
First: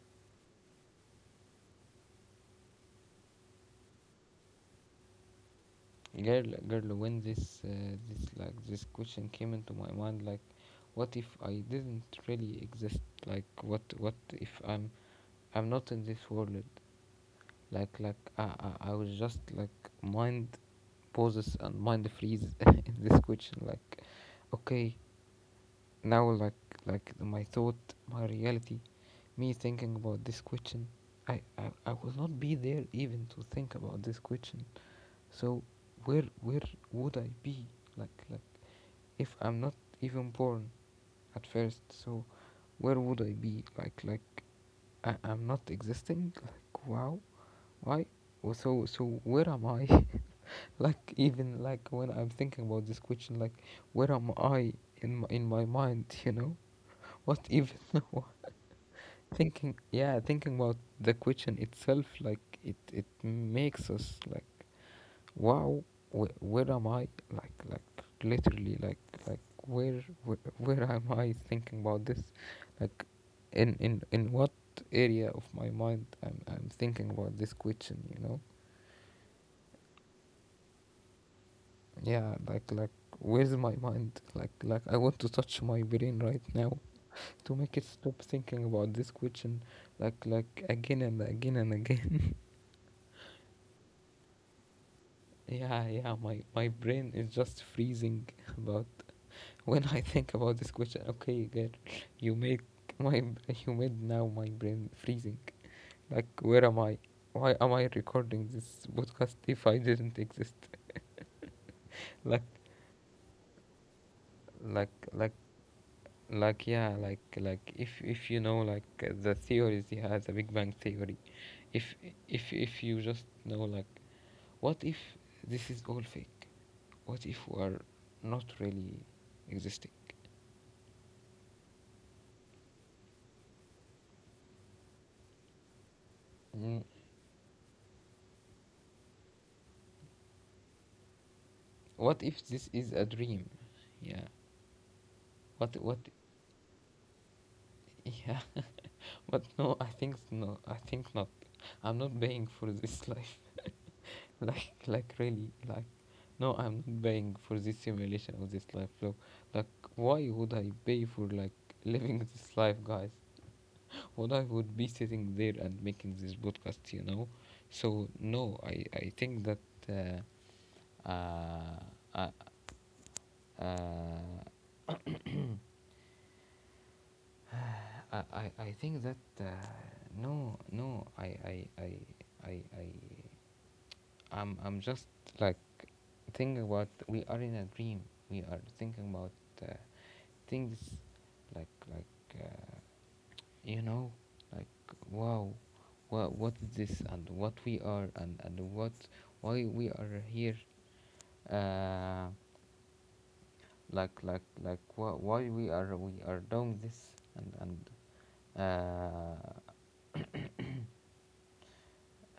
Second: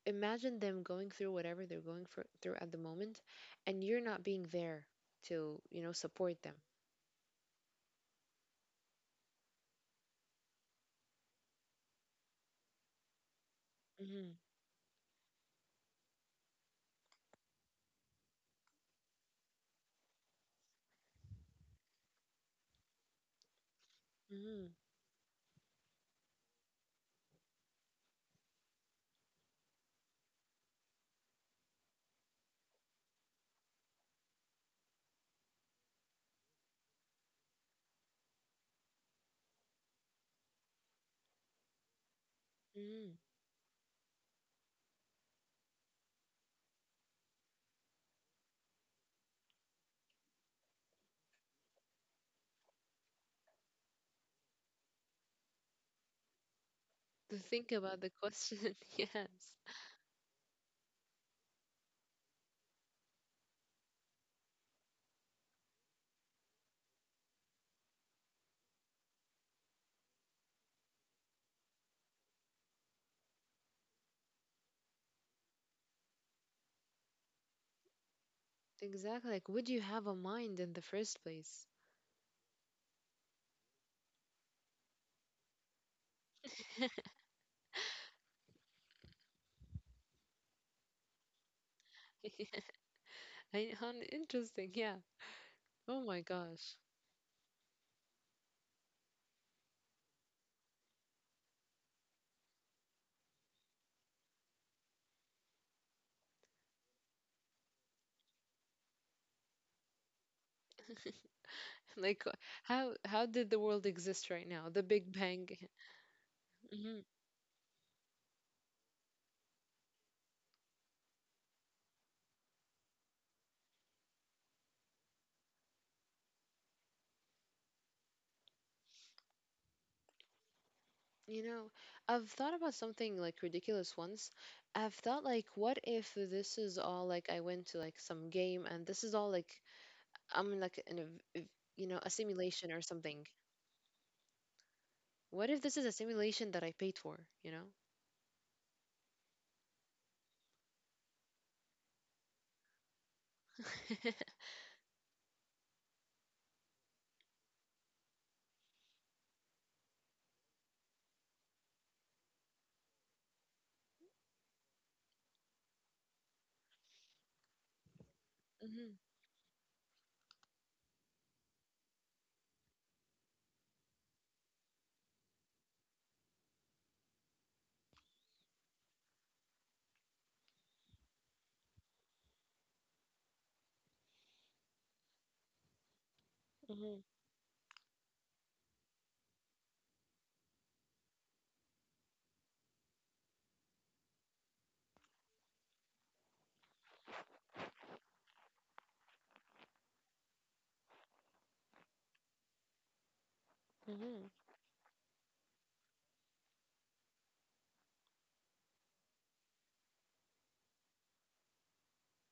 B: imagine them going through whatever they're going for, through at the moment, and you're not being there to, you know, support
A: girl,
B: them.
A: girl, when this, this question came into my mind, like, what if I didn't really exist? Like, what
B: Mm-hmm.
A: if I'm, I'm not in this world? Like I was just like mind pauses and mind freeze in this question. Like,
B: Mm-hmm.
A: okay, now like my thought, my reality, me thinking about this question, I will not be there even to think about this question. So where would I be? Like if I'm not even born at first, so where
B: Mm-hmm.
A: would I be? Like I, I'm not existing? Like wow, why? Well, so so where am I? Like, even like when I'm thinking about this question, like where am I in in my mind? You know
B: To
A: what
B: think
A: even.
B: about the question, yes.
A: Thinking, yeah, thinking about the question itself, like it makes us like wow, where am I? Like literally, like where am I thinking about this? Like in what area of my mind I'm thinking about this question, you know?
B: Exactly. Like, would you have a mind in the first place?
A: Yeah, like where's my mind? Like I want to touch my brain right now to make it stop thinking about this question, like again and again and again.
B: Interesting. Yeah.
A: Yeah,
B: Oh
A: yeah,
B: my
A: my
B: gosh.
A: brain is just freezing about, when I think about this question. Okay, girl, you make my you made now my brain freezing. Like, where am I? Why am I recording this podcast if I didn't exist?
B: Like,
A: Like,
B: how did the world exist right now? The
A: like,
B: Big
A: like,
B: Bang.
A: like, yeah, if you know like the theories he has, the Big Bang theory. If if you just know like, what if this is all fake? What if we are not really existing?
B: You know, I've thought about something like ridiculous once. I've thought like, what if this is
A: Mm,
B: all like I went to like some game and this is all like I'm in like in a you know, a
A: what if
B: simulation
A: this
B: or
A: is a
B: something.
A: dream? Yeah.
B: What if
A: What
B: this is
A: what
B: a simulation that I paid for? You know.
A: Yeah, but no, I think, no, I think not. I'm not paying for this life. Like really, like, no, I'm not paying for this simulation of this life. Look, like, why would I pay for like living this life, guys? What, I would be sitting there and making this podcast, you know? So no, I
B: Mhm.
A: I think that, uh, uh, uh, uh I think that, no no I I I'm just like thinking about,
B: Mhm.
A: we are in a dream. We are thinking about, uh, things like, uh, you know, like wow, what is this and what we are, and what, why we are here. Uh,
B: Mhm.
A: why we are, we are doing this, and and uh,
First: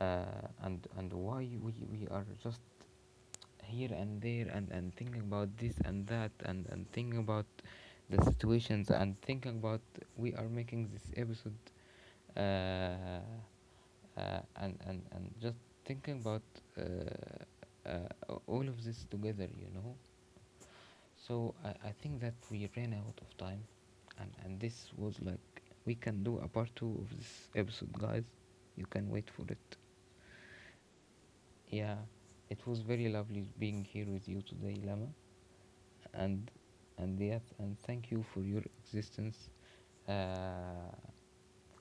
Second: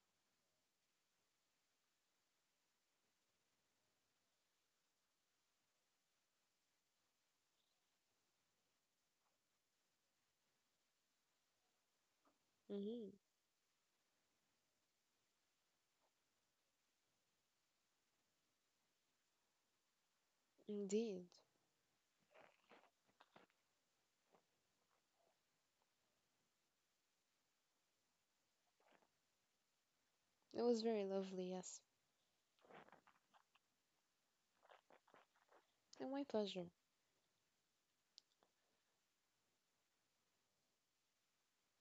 A: and why we are just here and there, and thinking about this and that, and thinking about the situations, and thinking about, we are making this episode, uh,
B: Mhm.
A: and just thinking about, all of this together, you know.
B: Indeed,
A: So I think that we ran out of time, and this was like, we can do a part 2 of this episode, guys. You can wait for it.
B: it was very lovely. Yes,
A: Yeah, it was very lovely being here with you today, Lama.
B: and my
A: and
B: pleasure.
A: and yes, and thank you for your existence, uh,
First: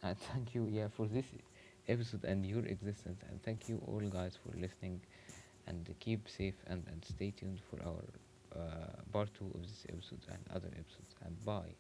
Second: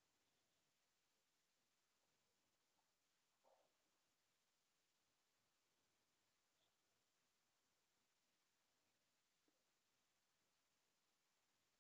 A: and thank you, yeah, for this episode, and your existence, and thank you all, guys, for listening, and keep safe, and stay tuned for our part 2 of this episode and other episodes. And bye.